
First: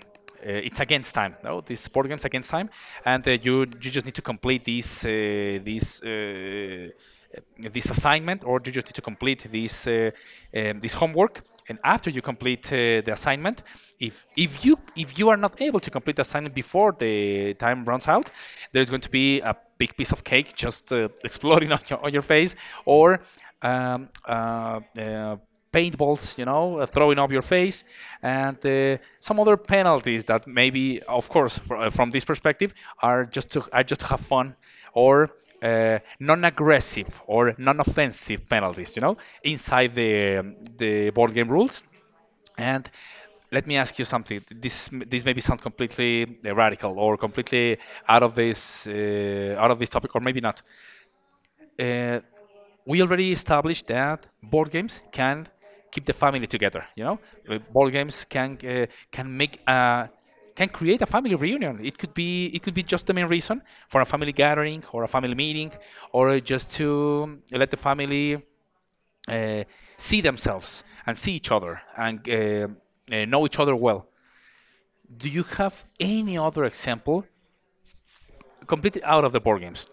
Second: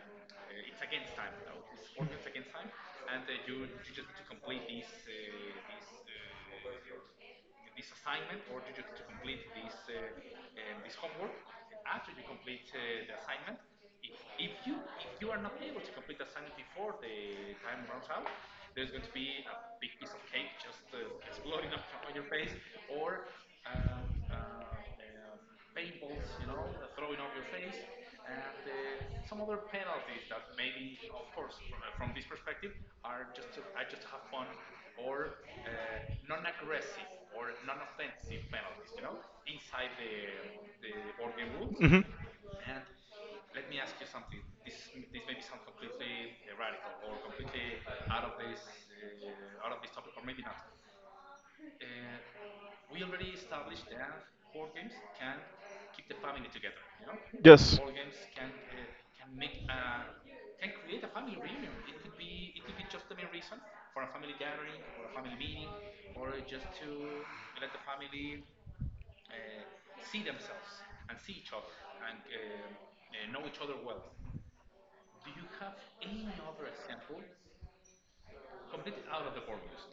Speaker 1: Uh, it's against time. No, this board game's against time, and uh, you you just need to complete this uh, this uh, uh, this assignment, or you just need to complete this uh, um, this homework. And after you complete uh, the assignment, if if you if you are not able to complete the assignment before the time runs out, there's going to be a big piece of cake just uh, exploding on your on your face, or um, uh, uh, paintballs, you know, uh, throwing up your face, and uh, some other penalties that maybe, of course, fr- uh, from this perspective, are just to are just to have fun or uh, non-aggressive or non-offensive penalties, you know, inside the um, the board game rules. And let me ask you something. This m- this maybe sound completely uh, radical or completely out of this uh, out of this topic, or maybe not. uh, we already established that board games can keep the family together. You know, Uh,
Speaker 2: Yes.
Speaker 1: board games can uh, can make a can create a family reunion. It could be it could be just the main reason for a family gathering or a family meeting, or just to uh, let the family uh, see themselves and see each other and uh, uh, know each other well. Do you have any other example completely out of the board games?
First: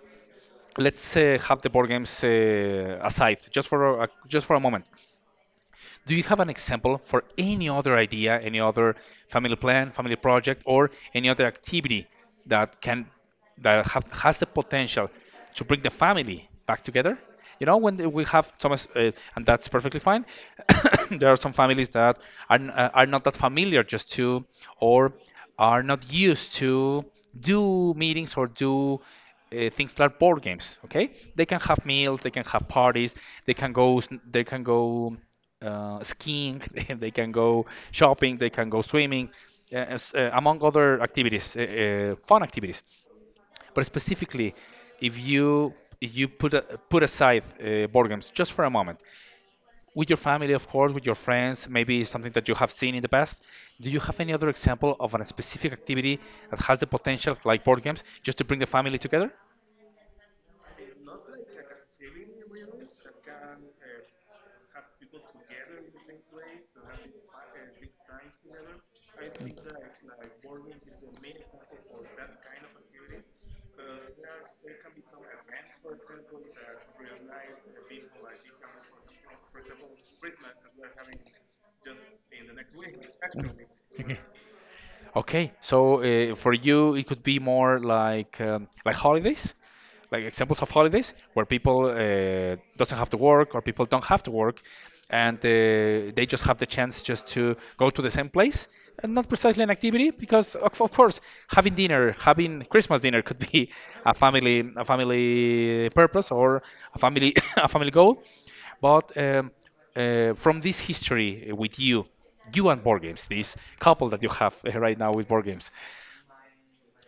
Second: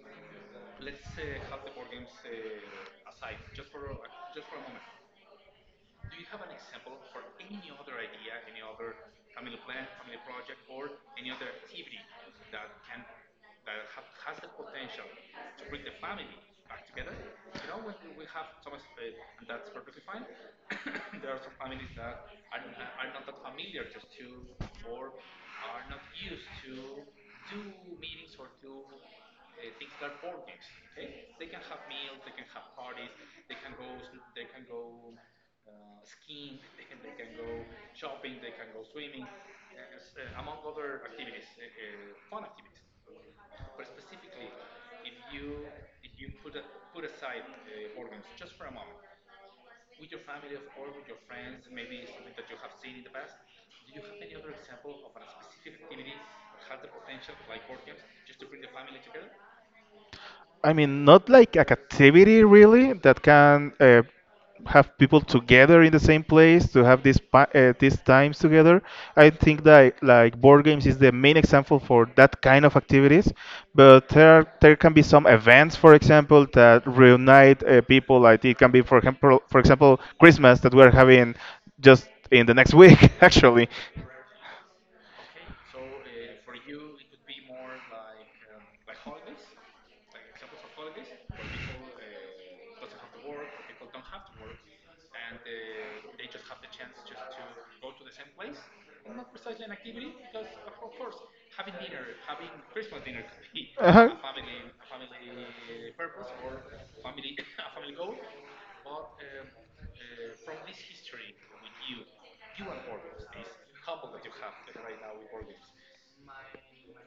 Speaker 1: Let's uh, have the board games uh, aside just for a, just for a moment. Do you have an example for any other idea, any other family plan, family project, or any other activity that can that have, has the potential to bring the family back together? You know, when we have some, uh, and that's perfectly fine. There are some families that are, n- uh, are not that familiar just to, or are not used to do meetings or do uh, things like board games. Okay, they can have meals, they can have parties, they can go, s- they can go uh, skiing, they can go shopping, they can go swimming, uh, as, uh, among other activities, uh, uh, fun activities. But specifically, if you if you put a, put aside uh, board games just for a moment, with your family, of course, with your friends, maybe something that you have seen in the past. Do you have any other example of a specific activity that has the potential, like board games, just to bring the family together?
Speaker 2: I mean, not like a captivity really that can uh, have people together in the same place to have these pa- uh, these times together. I think that like board games is the main example for that kind of activities, but there there can be some events, for example, that reunite uh, people. Like it can be, for example, for example, Christmas that we're having just in the next week, actually.
Speaker 1: Okay, so uh, for you, it could be more like um, like holidays, like examples of holidays where people uh, doesn't have to work or people don't have to work, and uh, they just have the chance just to go to the same place, and not precisely an activity because of, of course having dinner, having Christmas dinner could be a family a family purpose or a family a family goal, but um, uh, from this history with you, you and board games, this couple that you have uh, right now with board games,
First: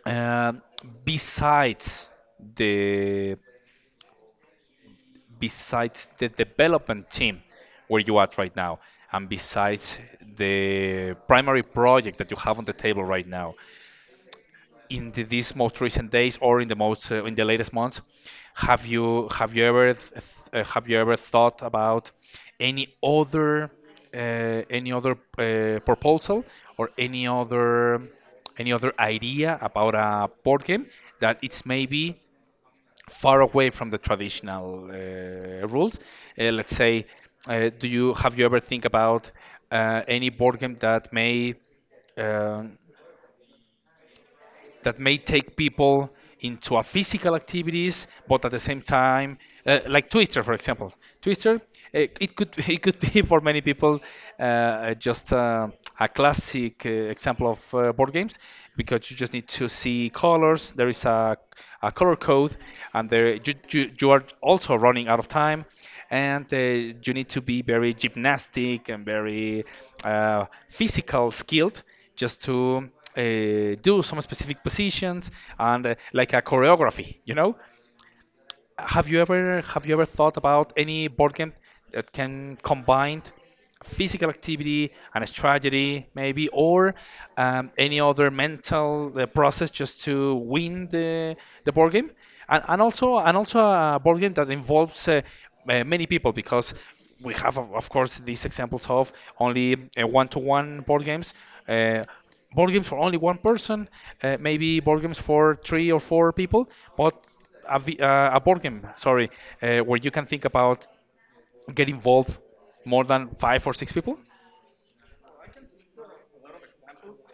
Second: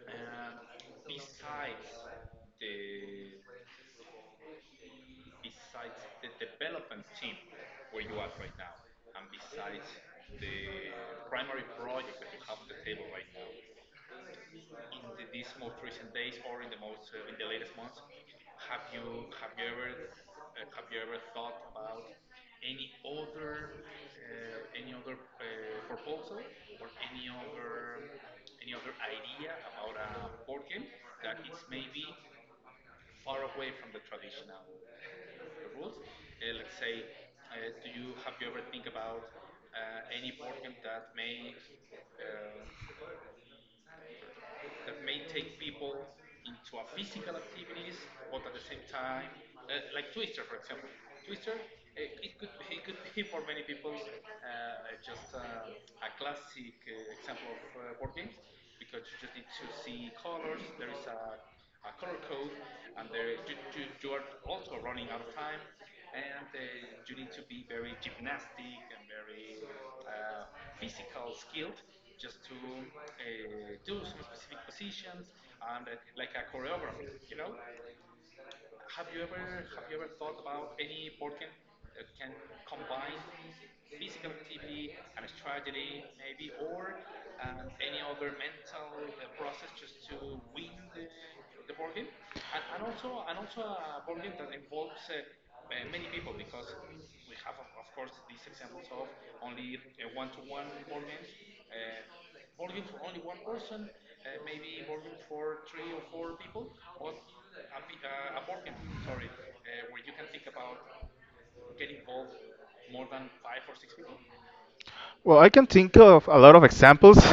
Speaker 1: um, besides the besides the development team where you at right now, and besides the primary project that you have on the table right now, in the, these most recent days or in the most uh, in the latest months have you have you ever th- uh, have you ever thought about any other uh, any other uh, proposal or any other any other idea about a board game that it's maybe far away from the traditional uh, rules uh, let's say uh, do you have you ever think about uh, any board game that may um, that may take people into a physical activities, but at the same time, uh, like Twister, for example. Twister, it, it could it could be for many people uh, just uh, a classic uh, example of uh, board games because you just need to see colors. There is a, a color code, and there you, you you are also running out of time, and uh, you need to be very gymnastic and very uh, physical skilled just to uh, do some specific positions and uh, like a choreography, you know? Have you ever have you ever thought about any board game that can combine physical activity and strategy, maybe, or um, any other mental uh, process just to win the the board game? And, and also and also a board game that involves uh, uh, many people because we have of of course these examples of only uh, one-to-one board games. Uh, board games for only one person, uh, maybe board games for three or four people, but a, vi- uh, a board game, sorry, uh, where you can think about get involved more than five or six people?
Speaker 2: Well, I can think of a lot of examples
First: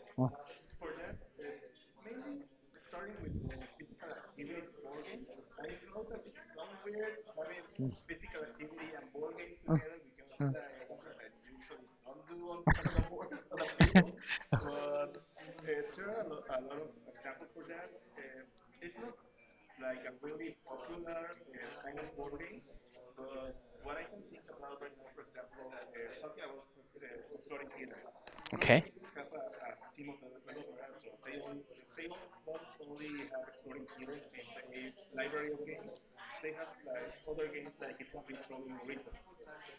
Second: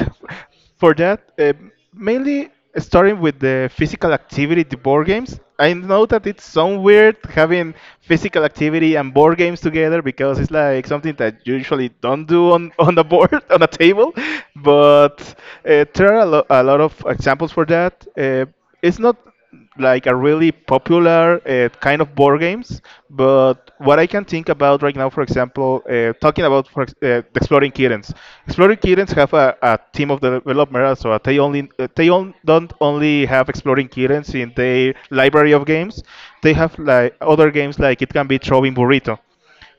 Speaker 2: for that. Uh, mainly starting with the physical activity, the board games. I know that it's so weird having physical activity and board games together, because it's like something that you usually don't do on, on a board, on a table. But uh, there are a, lo- a lot of examples for that. Uh, it's not like a really popular uh, kind of board games. But what I can think about right now, for example, uh, talking about for, ex- uh, exploring kittens. Exploring
Speaker 1: okay.
Speaker 2: kittens have a, a team of developers, so they only uh, they on, don't only have exploring kittens in their library of games. They have like other games, like it can be Throwing Burrito.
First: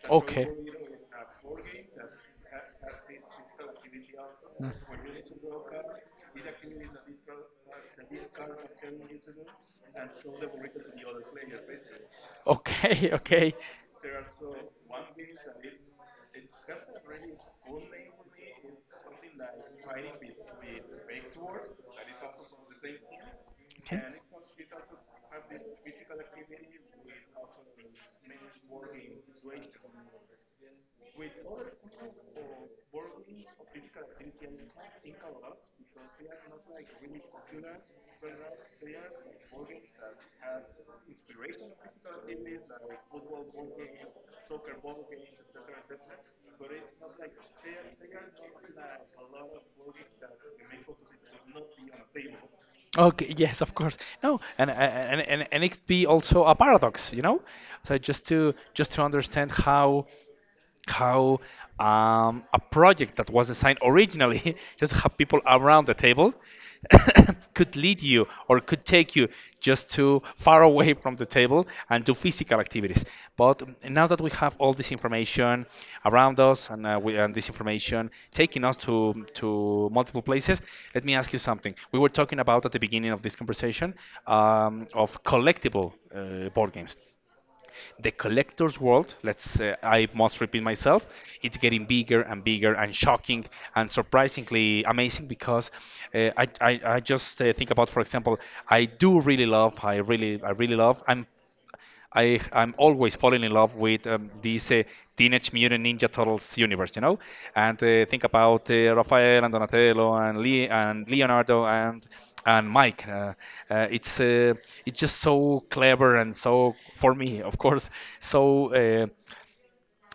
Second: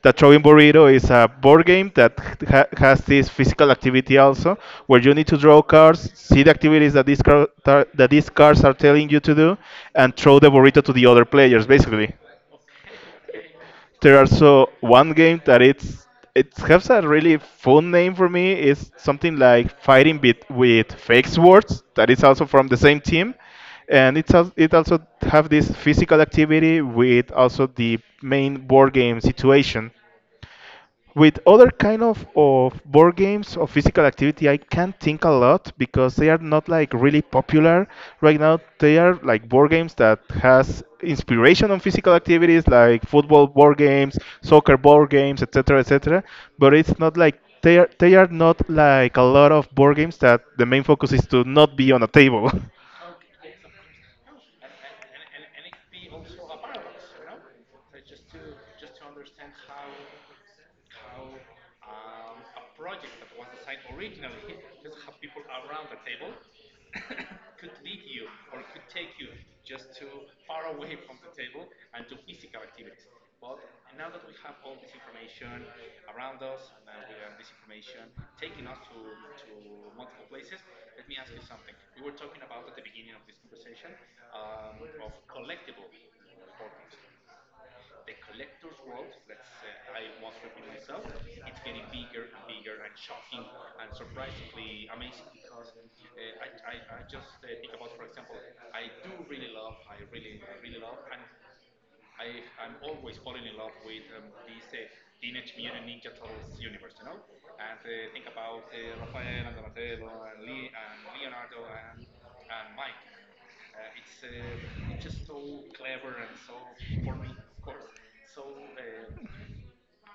Speaker 2: The Throwing
Speaker 1: Okay.
Speaker 2: Burrito is a board game that ha- has this physical activity also, where you need to draw cards, see the activities that these, car- tar- that these cards are telling you to do, and throw the burrito to the other players, basically.
Speaker 1: Okay. Okay.
Speaker 2: There also one game that it's it has a really fun name for me. It's something like fighting with, with fake swords. That is also from the same team,
Speaker 1: Okay.
Speaker 2: and it's al- it also have this physical activity with also the main board game situation. With other kind of, of board games of physical activity, I can't think a lot, because they are not like really popular right now. They are like board games that has inspiration on physical activities like football board games, soccer board games, etc., etc. But it's not like they are they are not, like, a lot of board games that the main focus is to not be on a table.
Speaker 1: Okay, yes, of course. No, and and and and it be also a paradox, you know? So just to just to understand how how um, a project that was designed originally just have people around the table could lead you or could take you just too far away from the table and do physical activities. But now that we have all this information around us and, uh, we, and this information taking us to, to multiple places, let me ask you something. We were talking about at the beginning of this conversation um, of collectible uh, board games the collector's world, let's uh, I must repeat myself, it's getting bigger and bigger and shocking and surprisingly amazing because uh, I, I I just uh, think about for example, I do really love, I really I really love. I'm I I'm always falling in love with um, this uh, Teenage Mutant Ninja Turtles universe, you know, and uh, think about uh, Raphael and Donatello and Le- and Leonardo and and Mike. Uh, uh, it's uh, it's just so clever and so for me, of course, so uh,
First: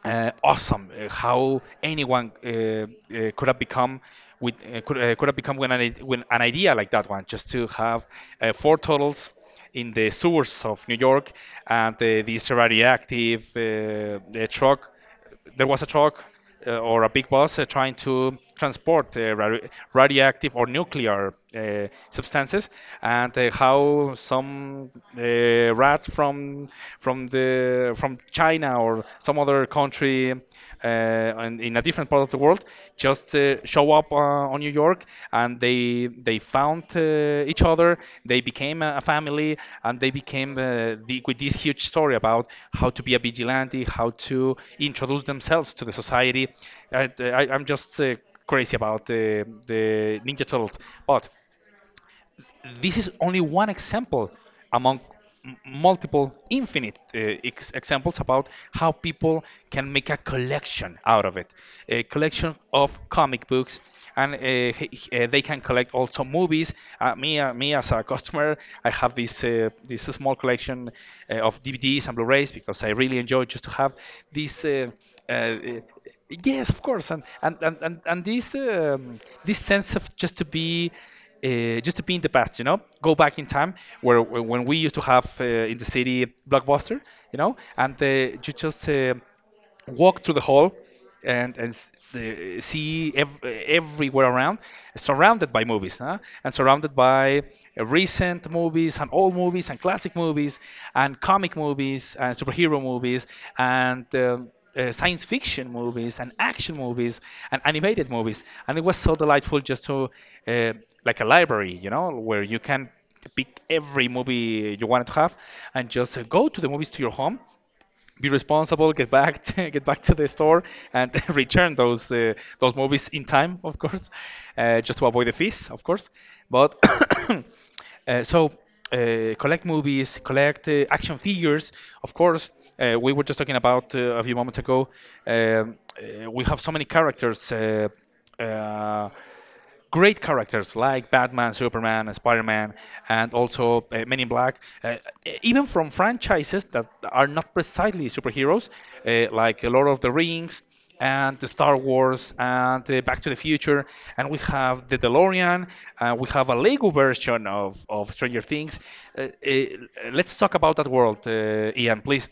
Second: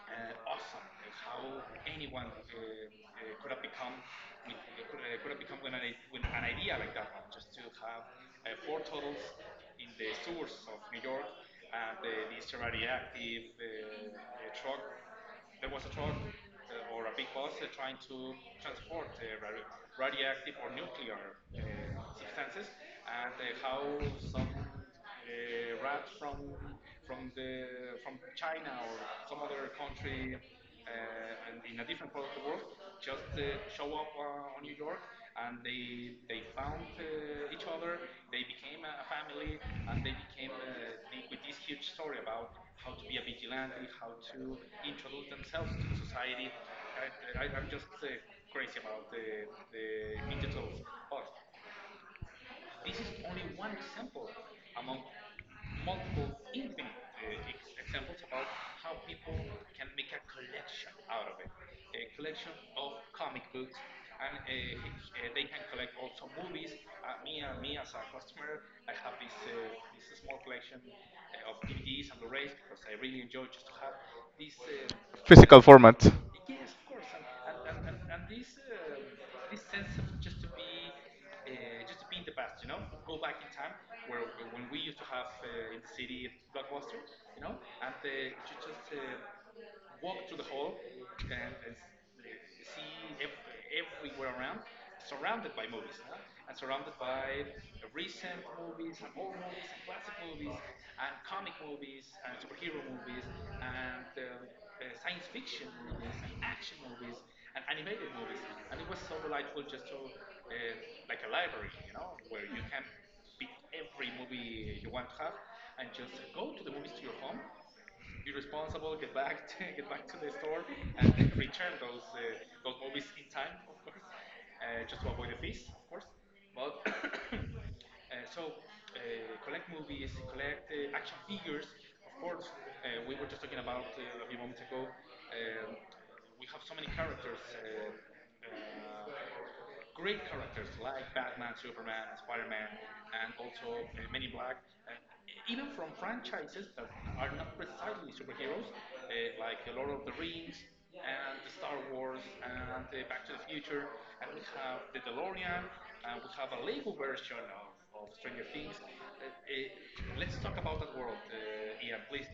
Speaker 1: uh, awesome uh, how anyone uh, uh, could have become with uh, could, uh, could have become when an, i- when an idea like that one just to have uh, four turtles in the sewers of New York and uh, this radioactive uh, uh, truck there was a truck uh, or a big bus uh, trying to transport uh, radi- radioactive or nuclear uh, substances, and uh, how some uh, rat from from the from China or some other country uh, and in in a different part of the world just uh, show up uh, on New York and they they found uh, each other they became a a family and they became uh, the, with this huge story about how to be a vigilante, how to introduce themselves to the society. I, I, I'm just uh, crazy about the the Ninja Turtles, but this is only one example among m- multiple infinite uh, ex- examples about how people can make a collection out of it, a collection of comic books, and uh, h- h- uh, they can collect also movies, uh, me, uh, me as a customer, I have this uh, this small collection uh, of DVDs and Blu-rays because I really enjoy just to have this uh, uh, uh,
Speaker 2: Format. Of.
Speaker 1: yes of course, and and and, and, and this um, this sense of just to be uh, just to be in the past, you know, go back in time where, where when we used to have uh, in the city Blockbuster, you know, and uh, you just uh, walk through the hall and and s- the, see ev- everywhere around, surrounded by movies, huh? And surrounded by uh, recent movies and old movies and classic movies and comic movies and superhero movies and um, uh, science fiction movies and action movies and animated movies, and it was so delightful just to uh, like a library, you know, where you can pick every movie you wanted to have and just uh, go to the movies to your home, be responsible, get back to, get back to the store, and return those uh, those movies in time, of course, uh, just to avoid the fees, of course. But uh, so uh, collect movies, collect uh, action figures. Of course, uh, we were just talking about uh, a few moments ago. Um, uh, we have so many characters. Uh, uh, great characters like Batman, Superman, and Spider-Man, and also uh, Men in Black, uh, even from franchises that are not precisely superheroes, uh, like Lord of the Rings and the Star Wars and uh, Back to the Future, and we have the DeLorean, uh, we have a Lego version of, of Stranger Things. Uh, uh, let's talk about that world, uh, Ian, please.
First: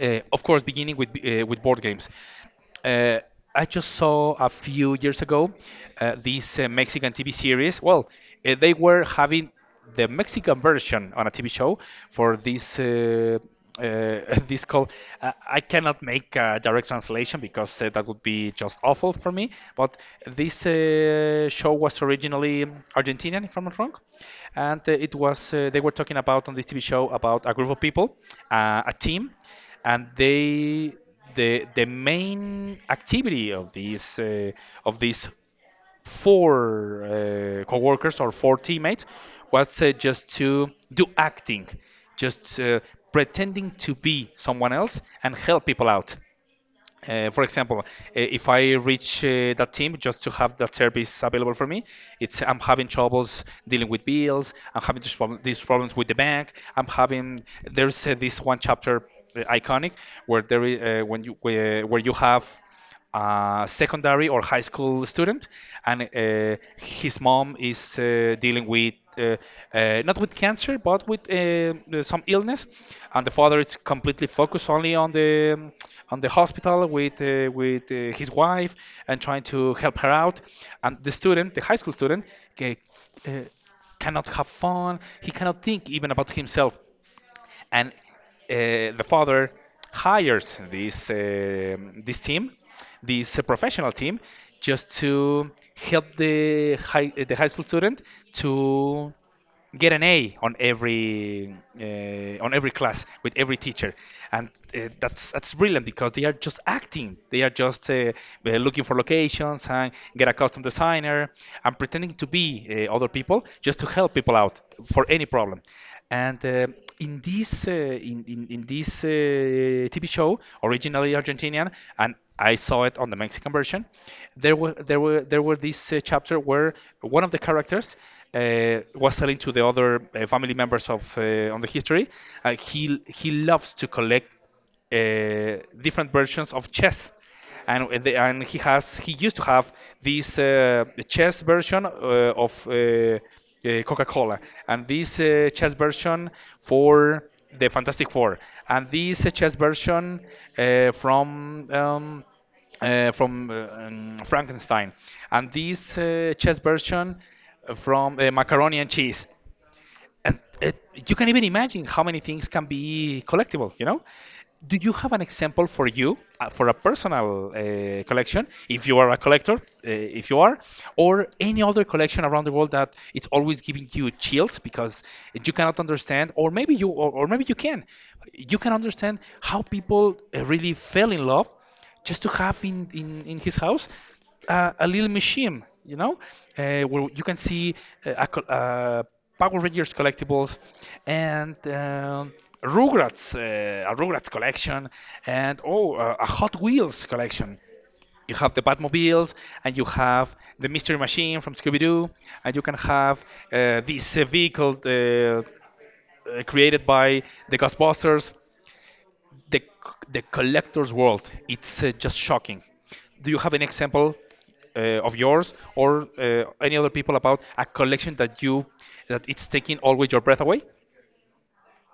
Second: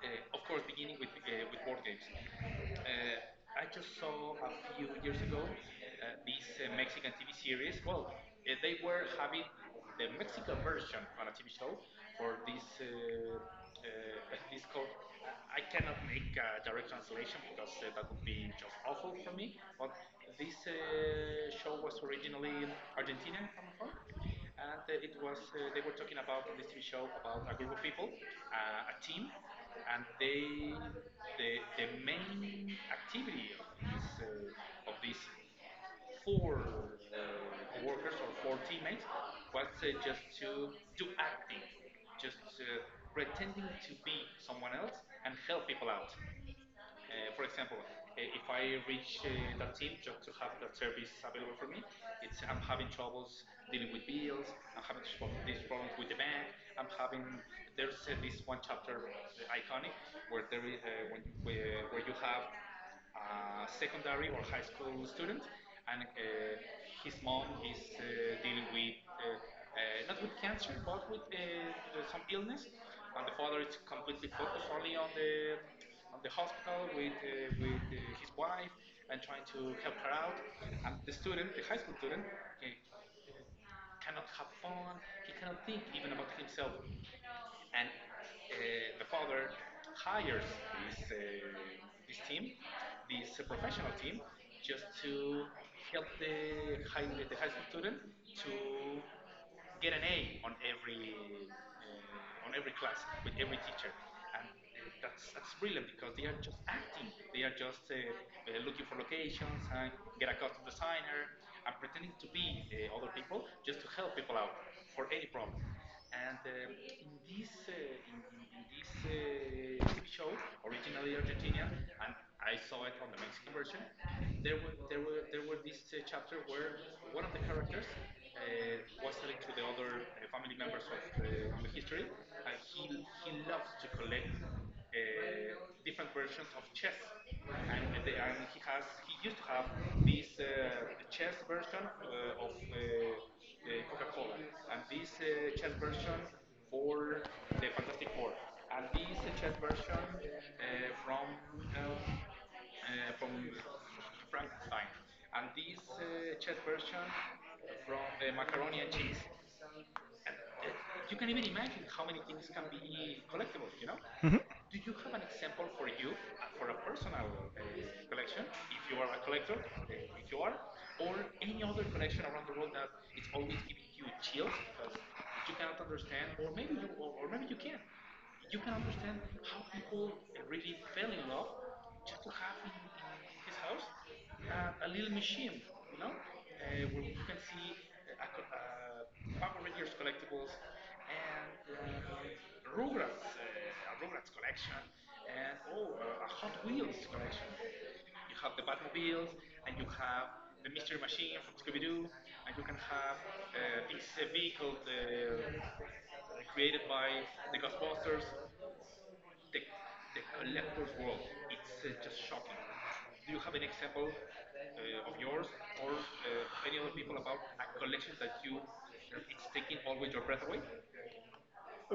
Speaker 1: Uh, of course, beginning with uh, with board games. Uh, I just saw a few years ago uh, this uh, Mexican T V series. Well, uh, they were having the Mexican version on a T V show for this. Uh, uh, this call. uh, I cannot make a direct translation because uh, that would be just awful for me. But this uh, show was originally Argentinian, if I'm not wrong, and uh, it was uh, they were talking about on this T V show about a group of people, uh, a team, and they the the main activity of these uh, of these four uh, co-workers or four teammates was uh, just to do acting, just uh, pretending to be someone else and help people out. Uh, for example, uh, if I reach uh, that team just to have that service available for me, it's I'm having troubles dealing with bills. I'm having this problem, these problems with the bank. I'm having there's uh, this one chapter uh, iconic where there is, uh, when you where, where you have a secondary or high school student, and uh, his mom is uh, dealing with uh, uh, not with cancer but with uh, some illness, and the father is completely focused only on the on the hospital with uh, with uh, his wife and trying to help her out, and the student, the high school student, ca- uh, cannot have fun. He cannot think even about himself, and uh, the father hires this um this team, this uh, professional team, just to help the high the high school student to get an A on every uh, on every class with every teacher, and uh, that's that's brilliant because they are just acting. They are just uh, uh, looking for locations and get a custom designer and pretending to be uh, other people just to help people out for any problem. And uh, in this uh, in, in, in this uh, T V show, originally Argentinian, and I saw it on the Mexican version, there were there were there were this uh, chapter where one of the characters uh, was telling to the other uh, family members of uh, on the history, uh, he he loves to collect uh, different versions of chess, and uh, the- and he has he used to have this uh, chess version uh, of uh, uh, Coca-Cola and this uh, chess version for the Fantastic Four and this uh, chess version uh, from um, uh, from uh, um, Frankenstein and this uh, chess version from uh, macaroni and cheese, and it, you can even imagine how many things can be collectible, you know? Do you have an example for you, uh, for a personal uh, collection if you are a collector, uh, if you are, or any other collection around the world that it's always giving you chills because you cannot understand, or maybe you or, or maybe you can, you can understand how people uh, really fell in love just to have in, in, in his house uh, a little museum, you know, uh, where you can see uh, a, col- uh, Power Rangers collectibles and um Rugrats, uh, a Rugrats collection, and oh, uh, a Hot Wheels collection. You have the Batmobiles, and you have the Mystery Machine from Scooby Doo, and you can have uh, this uh, vehicle uh, uh, created by the Ghostbusters. the the collector's world. It's uh, just shocking. Do you have an example uh, of yours or uh, any other people about a collection that you that it's taking always your breath away?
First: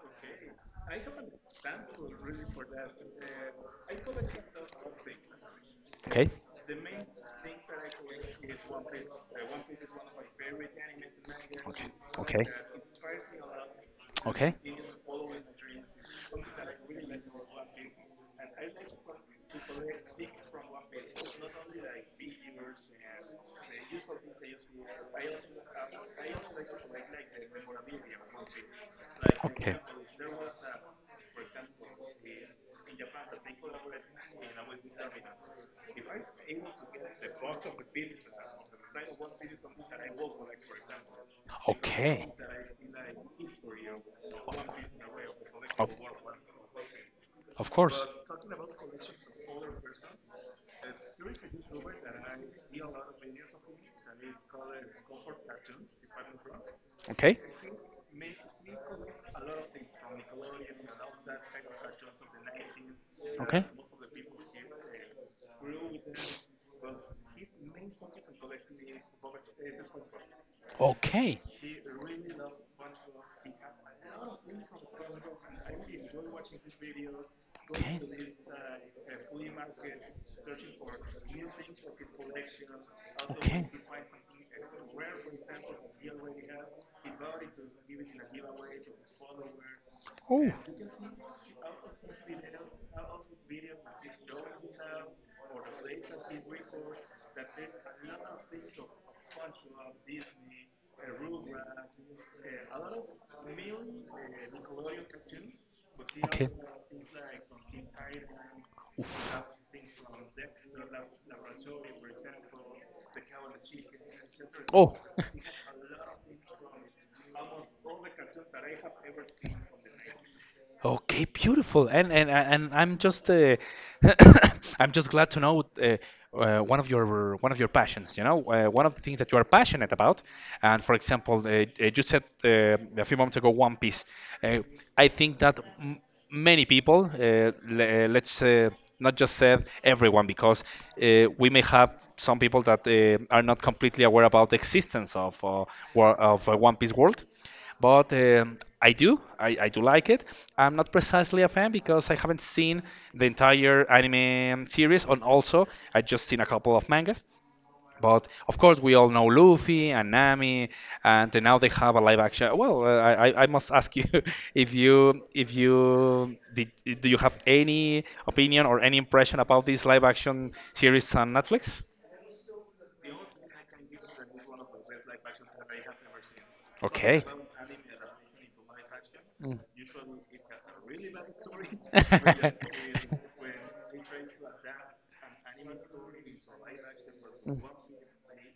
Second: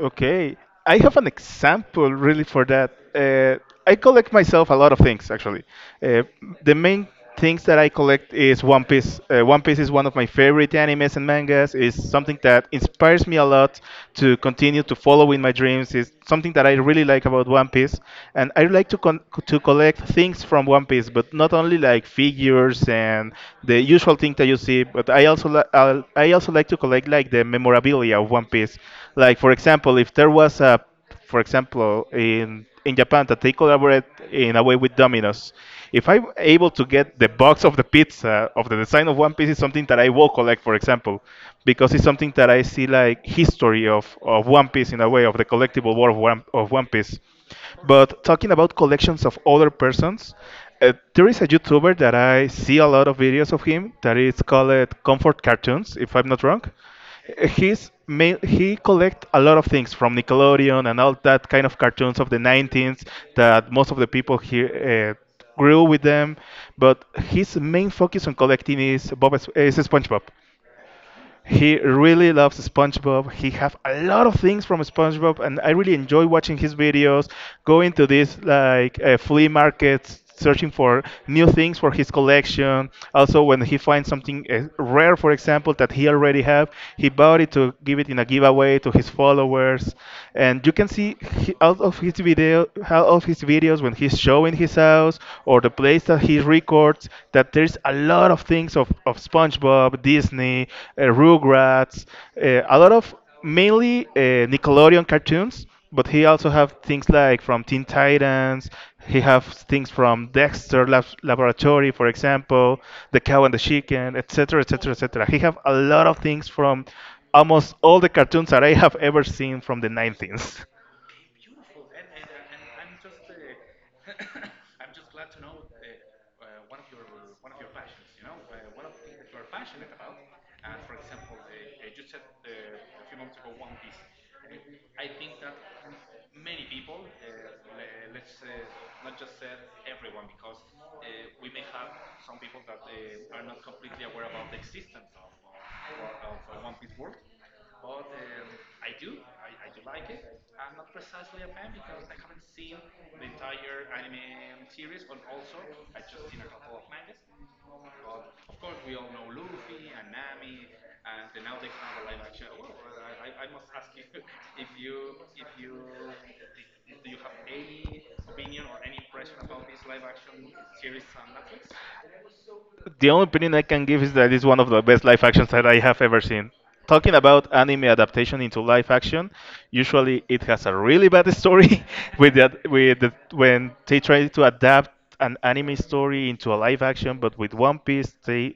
Speaker 2: Okay, I have an example really for that. Uh, I collect myself a lot of things, actually. Uh,
Speaker 1: Okay.
Speaker 2: the main things that I collect is One Piece. Uh, One Piece is one of my favorite animes and mangas. It's something
Speaker 1: Okay.
Speaker 2: that inspires me a lot to
Speaker 1: Okay.
Speaker 2: continue to follow in my dreams. It's something that I really like about One Piece, and I like to con- to collect things from One Piece, but not only like figures and the usual thing that you see, but I also li- I'll- I also like to collect like the memorabilia of One Piece one piece. Like, for
Speaker 1: Okay.
Speaker 2: example, if there was a, for example, in in
Speaker 1: Okay.
Speaker 2: Japan that they collaborate in a way with Domino's. If I'm able to get the box of the pizza of the design of One Piece, is something that I will collect, for example, because it's something that I see like history of, of One Piece in a way of the collectible world of One, of One Piece. But talking about collections of other persons, uh, there is a YouTuber that I see a lot of videos of him that is called Comfort Cartoons, if I'm not wrong.
Speaker 1: Okay.
Speaker 2: He's ma- he collect a lot of things from Nickelodeon and all that kind of cartoons of the nineties that most of the people here uh, grew with them. But his main focus on collecting is Bob is is SpongeBob. He really loves SpongeBob. He have a lot of things from SpongeBob, and I really enjoy watching his videos, going to these like uh, flea markets, searching for new things for his collection. Also, when
Speaker 1: Okay.
Speaker 2: he finds something uh, rare, for example, that he already have, he bought it to give it in a giveaway to his followers.
Speaker 1: Oh.
Speaker 2: And you can see he, out of his video, out of his videos when he's showing his house or the place place that he records that there's a lot of things of, of SpongeBob, Disney, uh, Rugrats, uh, a lot of mainly uh, Nickelodeon cartoons. But he
Speaker 1: Okay.
Speaker 2: also have things like from Teen Titans. He have
Speaker 1: Oof.
Speaker 2: things from Dexter Lab- Laboratory, for example, The Cow and the Chicken, et cetera, et cetera,
Speaker 1: Oh.
Speaker 2: et cetera. He have a lot of things from almost all the cartoons that I have ever seen from the nineties.
Speaker 1: Okay, beautiful. And and and I'm just uh, I'm just glad to know uh, uh, one of your one of your passions, you know, uh, one of the things that you are passionate about. And for example, uh, uh, you said uh, a few moments ago One Piece. Uh, I think that m many people, uh, le uh, let's uh, not just say everyone, because uh, we may have some people that uh, are not completely aware about the existence of uh, wor- of uh, One Piece world. But um, I do, I, I do like it. I'm not precisely a fan because I haven't seen the entire anime series, and also I just seen a couple of mangas. But of course, we all know Luffy and Nami, and now they have a live action. Well, uh, I, I I must ask you if you if you did, do you have any opinion or any impression about this live action series on Netflix?
Speaker 2: The only opinion I can give is that it's one of the best live actions that I have ever seen. Talking
Speaker 1: Okay.
Speaker 2: about anime adaptation into live action,
Speaker 1: Mm.
Speaker 2: usually it has a really bad story with that with the, when they try to adapt an anime story into a live action, but with One Piece they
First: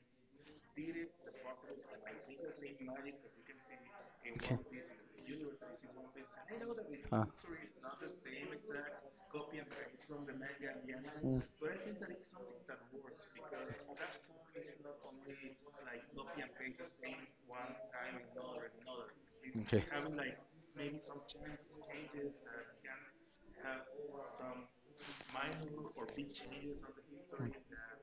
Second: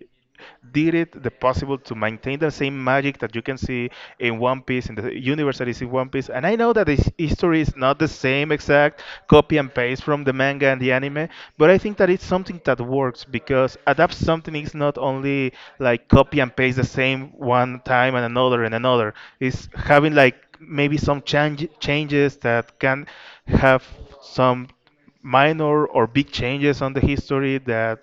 Speaker 2: did it the possible to maintain the same magic that you can see in One Piece, in the universe that is in One Piece. And I know that the his- history is not the same exact copy and paste from the manga and the anime, but I think that it's something that works because adapt something is not only like copy and paste the same one time and another and another. It's having like maybe some change, changes that can have some minor or big changes on the history
Speaker 1: are
Speaker 2: that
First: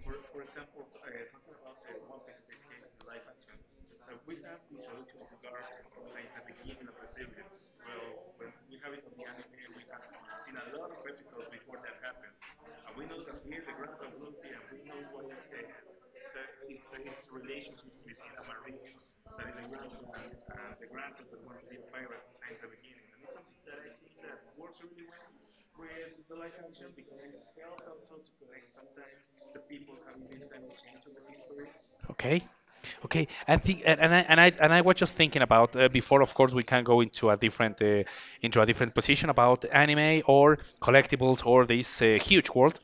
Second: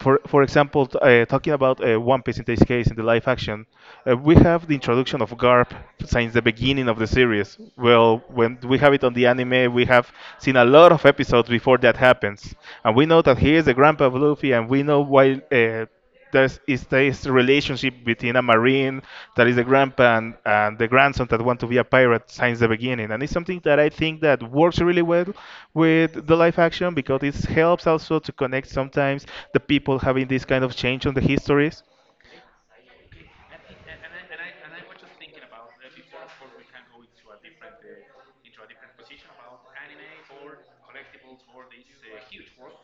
Speaker 2: for for example t- uh, talking about uh, one piece in this case in the live action, uh, we have the introduction of garp since the beginning of the series. Well, when we have it on the anime we have seen a lot of episodes before that happens, and we know that he is the grandpa of luffy, and we know why uh, there's is this relationship between a marine that is the grandpa and, and the grandson that want to be a pirate since the beginning, and it's something that I think that works really well with the
Speaker 1: we
Speaker 2: live action because it helps also to connect sometimes the people having this kind of change on the histories.
Speaker 1: Okay. Okay. I think, and, and I and I and I was just thinking about uh, before. Of course, we can go into a different uh, into a different position about anime or collectibles or this uh, huge world.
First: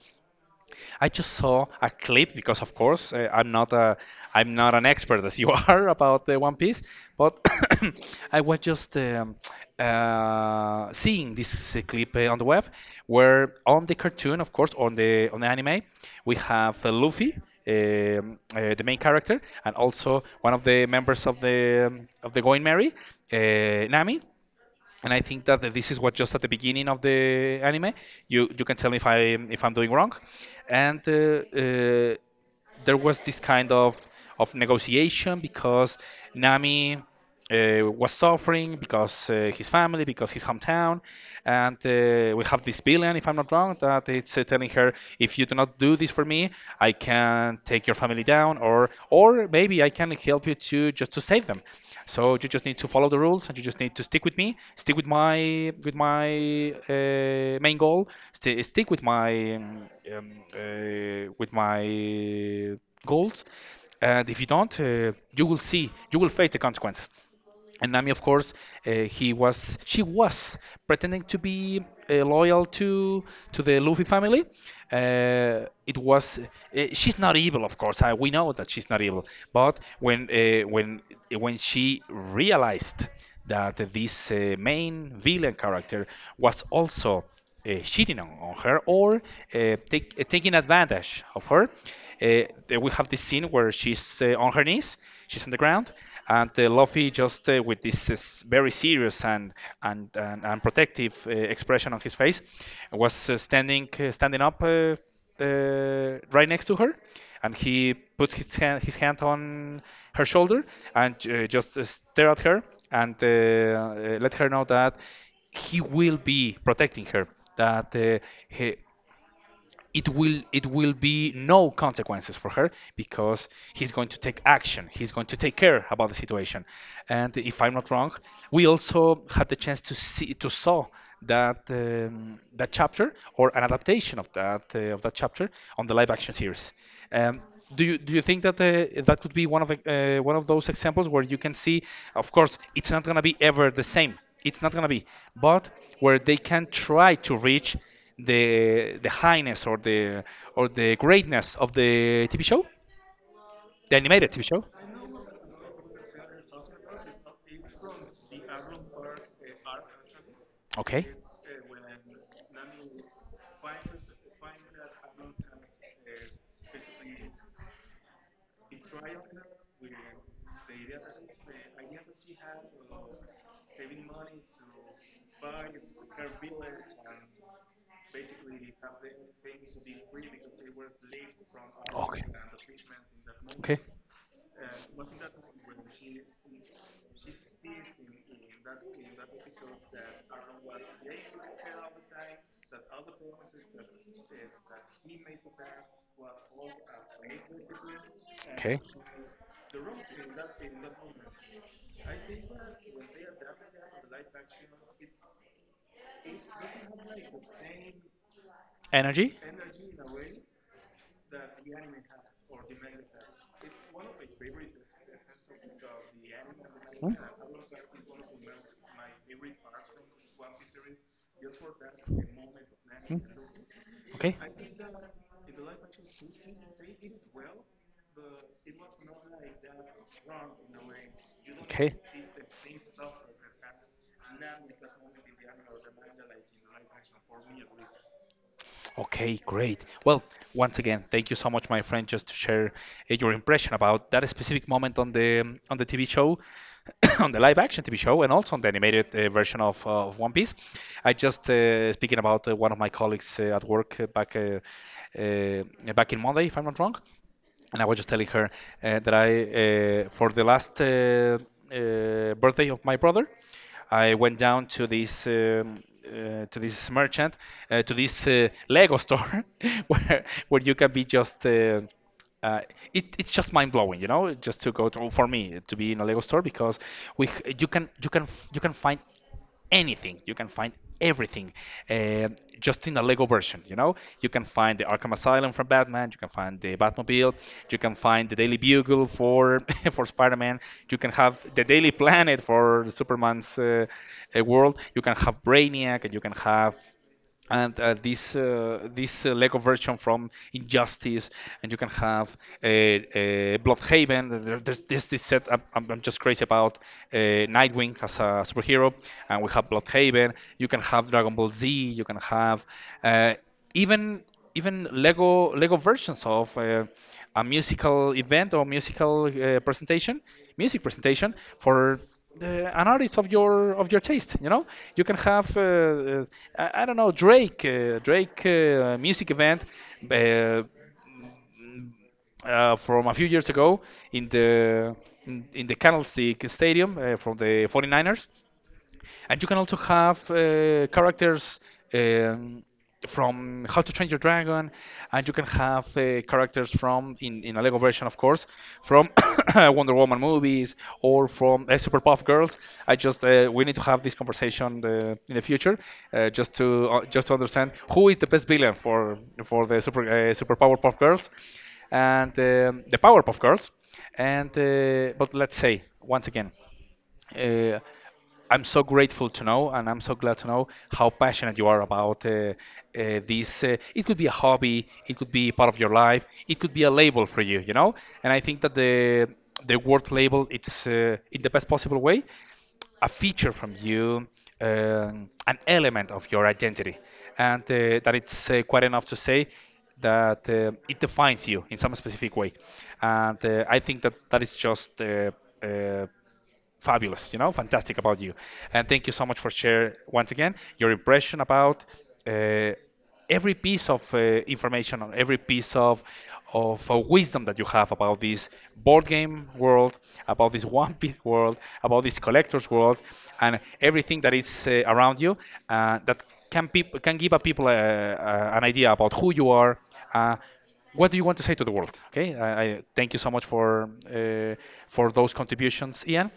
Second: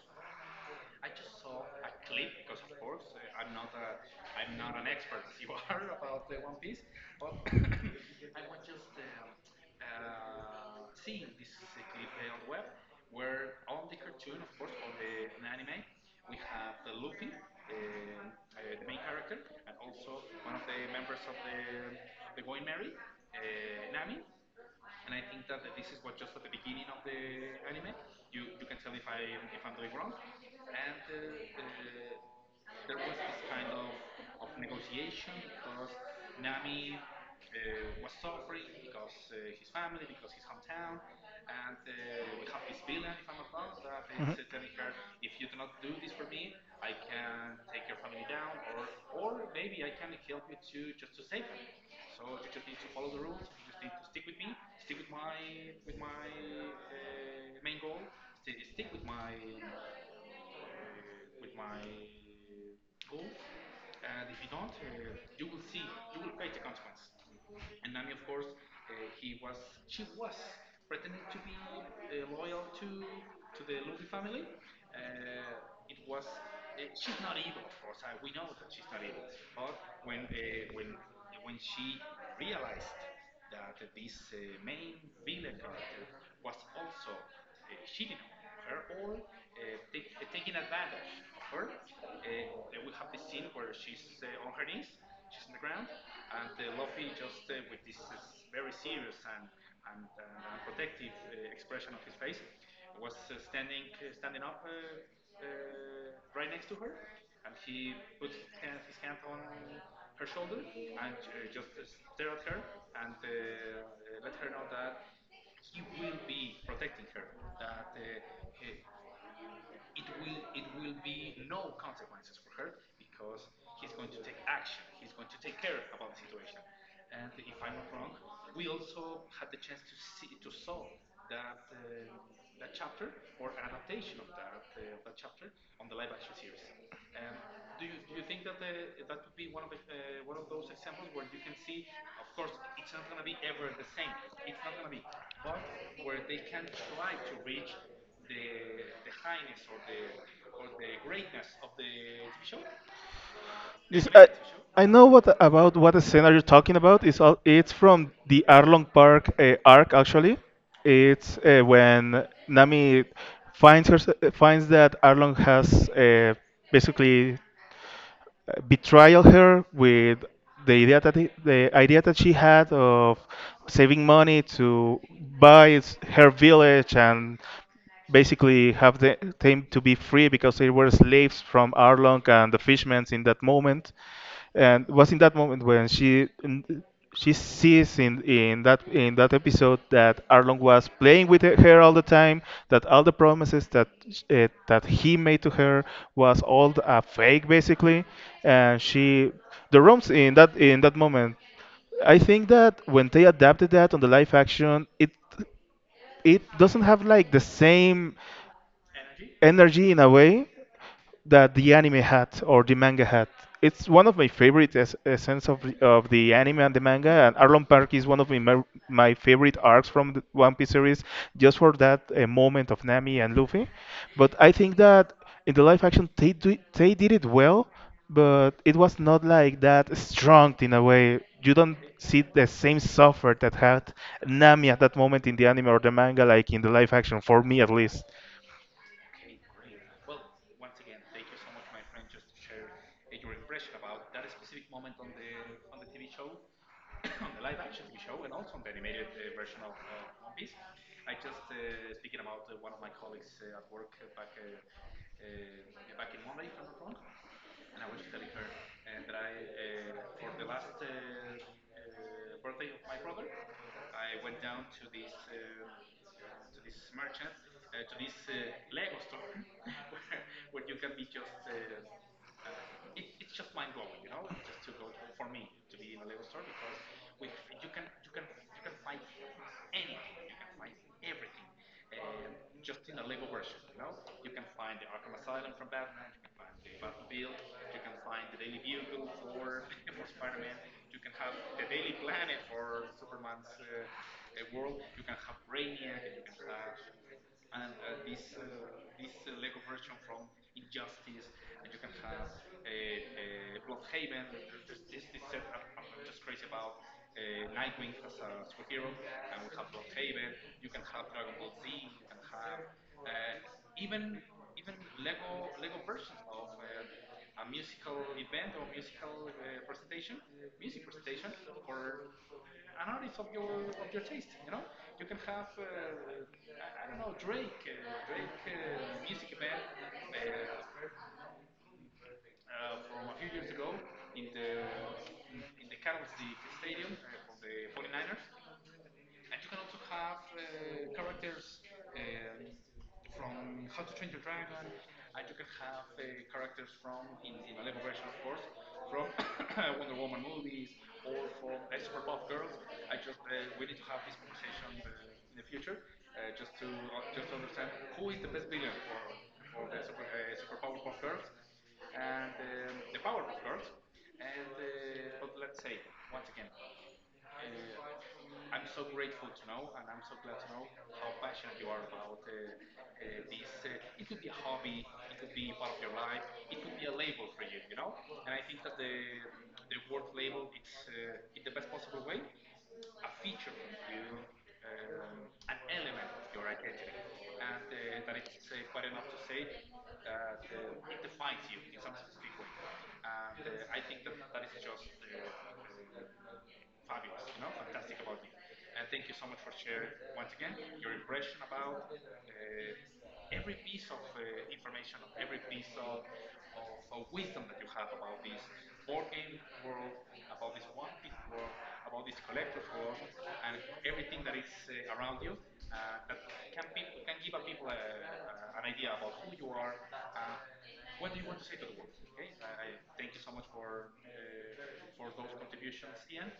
Speaker 1: I just saw a clip because, of course, uh, I'm not a I'm not an expert as you are about the One Piece, but I was just um, uh, seeing this uh, clip uh, on the web, where on the cartoon, of course, on the on the anime, we have uh, Luffy, um, uh, the main character, and also one of the members of the um, of the Going Merry, uh, Nami, and I think that this is what just at the beginning of the anime. You you can tell me if I if I'm doing wrong, and uh, uh, there was this kind of of negotiation because Nami uh, was suffering because uh, his family, because his hometown, and uh, we have this villain, if I'm not wrong, that it's uh, telling her, if you do not do this for me, I can take your family down or or maybe I can help you to just to save them. So you just need to follow the rules and you just need to stick with me, stick with my with my uh, main goal, st stick with my um, um, uh, with my goals. And if you don't, uh, you will see, you will face the consequences. And Nami, of course, uh, he was she was pretending to be uh, loyal to to the Luffy family. Uh, it was uh, she's not evil, of course. I, we know that she's not evil, but when uh, when when she realized that this uh, main villain character was also uh, cheating on, on her or uh, take, uh, taking advantage of her. Uh, we have this scene where she's uh, on her knees, she's on the ground, and uh, Luffy, just uh, with this uh, very serious and and, and, and protective uh, expression on his face, was uh, standing uh, standing up uh, uh, right next to her, and he puts his hand, his hand on her shoulder, and uh, just uh, stare at her, and uh, uh, let her know that he will be protecting her, that uh, he, it will it will be no consequences for her because he's going to take action, he's going to take care about the situation. And if I'm not wrong, we also had the chance to see to saw that um, that chapter or an adaptation of that uh, of that chapter on the live action series. um, do you do you think that uh, that could be one of the, uh, one of those examples where you can see, of course, it's not going to be ever the same, it's not gonna be, but where they can try to reach the the highness or the or the greatness of the T V show, the
Speaker 2: It's, I,
Speaker 1: animated T V show.
Speaker 2: I know what about what scene are you talking about. It's all, it's from the Arlong Park uh, arc actually.
Speaker 1: Okay.
Speaker 2: It's uh, when Nami finds her finds that Arlong has uh, basically uh, betrayal her with the idea that he, the idea that she had of saving money to buy s- her village and basically have the, them to be free because they were slaves from Arlong and the fishmen in that
Speaker 1: Okay.
Speaker 2: moment, and it was in that moment when she she sees in,
Speaker 1: Okay.
Speaker 2: in that in that episode that Arlong was playing with her all the time, that all the promises that uh, that he made to her was all a fake basically, and she the rooms in that in that moment. I think that when they adapted that on the live action, it it doesn't have like the same
Speaker 1: Energy?
Speaker 2: energy in a way that the anime had or the manga had. It's one of my favorite es- essence of the, of the anime and the manga, and Arlong Park is one of my, mer- my favorite arcs from the One Piece series, just for that uh, moment of Nami and Luffy. But
Speaker 1: Okay.
Speaker 2: I think that in the live action, they, do, they did it well, but it was not like that strong in a way. You don't see the same suffer that had Nami at that moment in the anime or the manga, like in the live action, for me at least.
Speaker 1: Okay, great. Well, once again, thank you so much, my friend, just to share uh, your impression about that specific moment on the um, on the T V show, on the live action T V show, and also on the animated uh, version of, uh, of One Piece. I just uh, speaking about uh, one of my colleagues uh, at work uh, back uh, uh, back in Monday, if I'm not wrong, and I was just telling her uh, that I, uh, for the last uh, uh, birthday of my brother, I went down to this um, uh, to this merchant, uh, to this uh, Lego store, where where you can be just. Uh, uh, it, it's just mind blowing, you know, just to go to, for me to be in a Lego store because we h- you can you can f- you can find anything. You can find everything uh, just in a Lego version. You know, you can find the Arkham Asylum from Batman. You can find the Batmobile. You can find the Daily Bugle for for Spider-Man. You can have the Daily Planet for Superman's uh, uh, world. You can have Brainiac, and you can have and uh, this uh, this uh, Lego version from Injustice, and you can have a, a Bloodhaven. There, there's this this set. I'm, I'm I'm just crazy about uh, Nightwing as a superhero, and we have Bloodhaven. You can have Dragon Ball Z. You can have uh, even even Lego Lego versions of uh, a musical event or musical uh, presentation, music presentation for the, an artist of your of your taste. You know, you can have uh, uh, I, I don't know, Drake uh, Drake uh, music event uh, uh, from a few years ago in the in, in the Candlestick Stadium uh, from the 49ers, and you can also have uh, characters um, from How to Train Your Dragon, and you can have uh, characters from, in, in a Lego version, of course, from Wonder Woman movies or from uh, Superpuff Girls. I just uh, we need to have this conversation uh, in the future, uh, just to uh, just to understand who is the best villain for for the super uh, Super Powerpuff Girls and um, the Powerpuff Girls. And uh, but let's say once again. Uh, I'm so grateful to know, and I'm so glad to know how passionate you are about uh, uh, this. Uh, it could be a hobby, it could be part of your life, it could be a label for you, you know. And I think that the the word label, it's uh, in the best possible way, a feature from you, um, an element of your identity, and uh, that it's uh, quite enough to say that uh, it defines you in some specific way. And uh, I think that that is just uh, uh, fabulous, you know, fantastic about you. And thank you so much for share once again your impression about uh, every piece of uh, information on every piece of of uh, wisdom that you have about this board game world, about this One Piece world, about this collector's world, and everything that is uh, around you uh, that can people can give a people uh, uh, an idea about who you are. Uh, what do you want to say to the world? Okay, I, I thank you so much for uh, for those contributions, Ian.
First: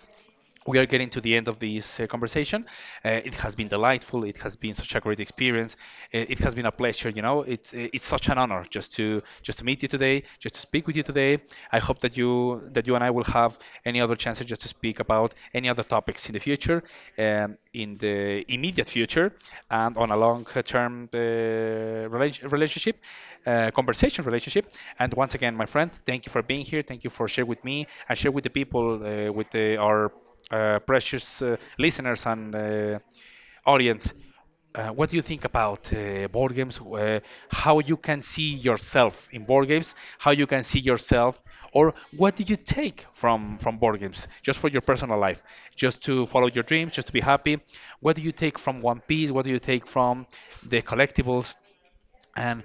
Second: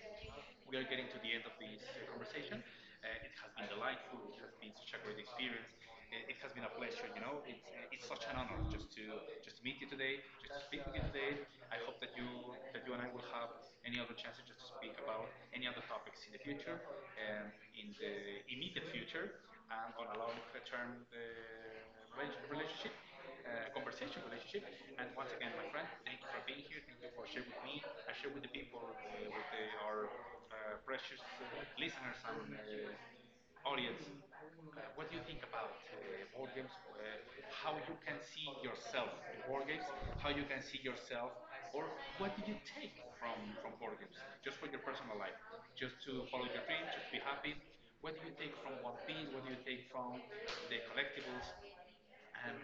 Speaker 1: We are getting to the end of this uh, conversation. Uh, it has been delightful. It has been such a great experience. Uh, It has been a pleasure. You know, it's uh, it's such an honor just to just to meet you today, just to speak with you today. I hope that you that you and I will have any other chances just to speak about any other topics in the future, um, in the immediate future, and on a long-term uh, rela- relationship uh, conversation relationship. And once again, my friend, thank you for being here. Thank you for sharing with me and share with the people, uh, with the, our uh, precious uh, listeners and uh, audience. Uh, what do you think about uh, board games? Uh, how you can see yourself in board games? How you can see yourself, or what do you take from from board games? Just for your personal life, just to follow your dreams, just to be happy. What do you take from One Piece? What do you take from the collectibles? And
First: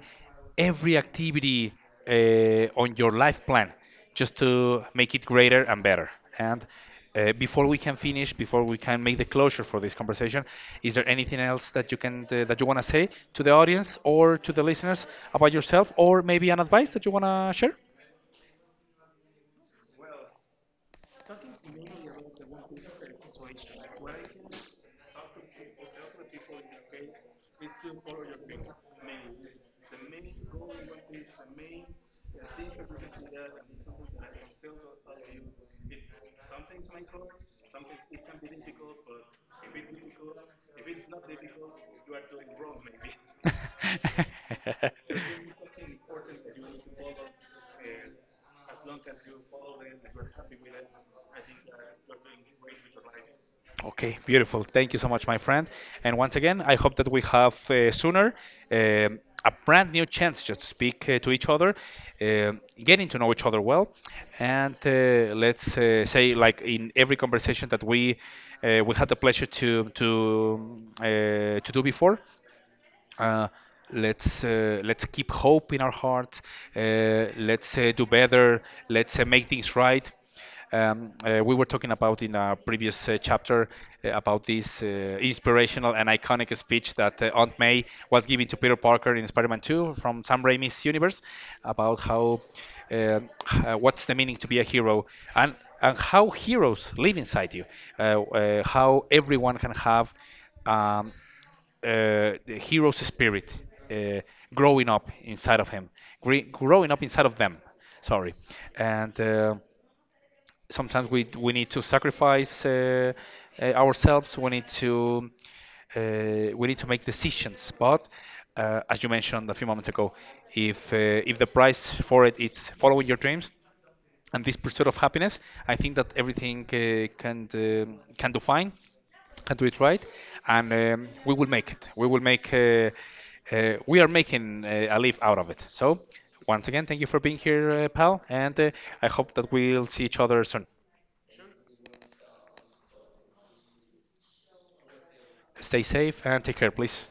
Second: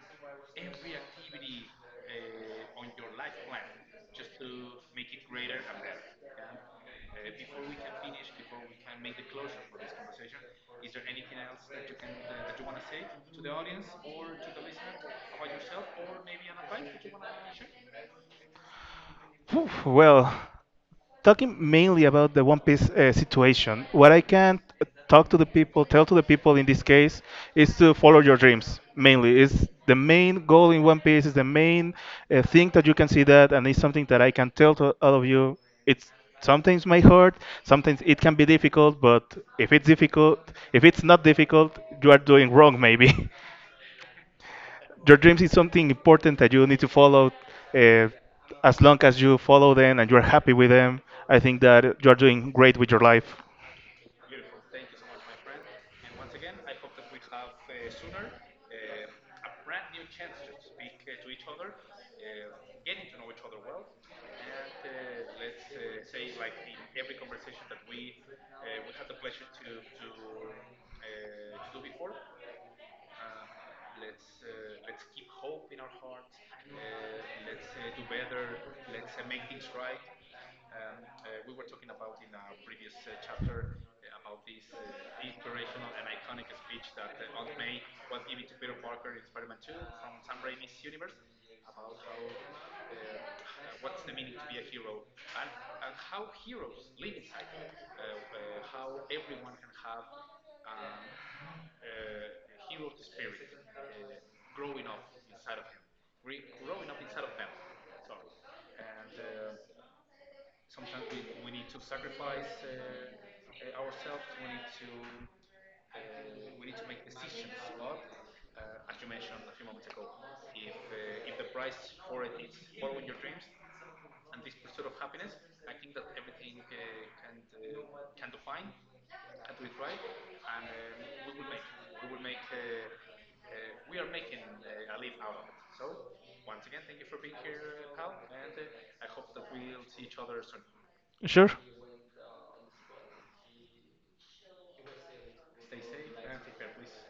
Speaker 1: every activity uh, on your life plan just to make it greater and better. And uh, before we can finish, before we can make the closure for this conversation, is there anything else that you can uh, that you want to say to the audience or to the listeners about yourself, or maybe an advice that you want to share?
Speaker 2: Phew, well, talking mainly about the One Piece uh, situation, what I can talk to the people, tell to the people in this case, is to follow your dreams. Mainly, is the main goal in One Piece, is the main uh, thing that you can see that, and it's something that I can tell to all of you. It's sometimes may hurt, sometimes it can be difficult, but if it's difficult, if it's not difficult, you are doing wrong maybe. Your dreams is something important that you need to follow. Uh, as long as you follow them and you're happy with them, I think that you're doing great with your life.
Speaker 1: Okay, beautiful. Thank you so much, my friend. And once again, I hope that we have uh, sooner um, a brand new chance just to speak uh, to each other, um getting to know each other well, and uh, let's uh, say like in every conversation that we uh, we had the pleasure to to um, uh, to do before. uh, let's uh, let's keep hope in our hearts. Uh, let's uh, do better. Let's uh, make things right. Um, uh, we were talking about in a previous uh, chapter uh, about this uh, inspirational and iconic speech that uh, Aunt May was giving to Peter Parker in Spider-Man two from Sam Raimi's universe about how uh, uh, what's the meaning to be a hero, and and how heroes live inside you, uh, uh, how everyone can have um, uh, the hero's spirit uh, growing up inside of him, gre- growing up inside of them. Sorry, and uh, sometimes we we need to sacrifice uh, uh, ourselves. We need to uh, we need to make decisions. But uh, as you mentioned a few moments ago, if uh, if the price for it is following your dreams, and this pursuit of happiness, I think that everything uh, can um can do fine, can do it right, and um, we will make it. We will make. Uh, uh, we are making uh, a leaf out of it. So, once again, thank you for being here, uh, pal, and uh, I hope that we'll see each other soon.
Speaker 2: Sure.
Speaker 1: Stay safe and take care, please.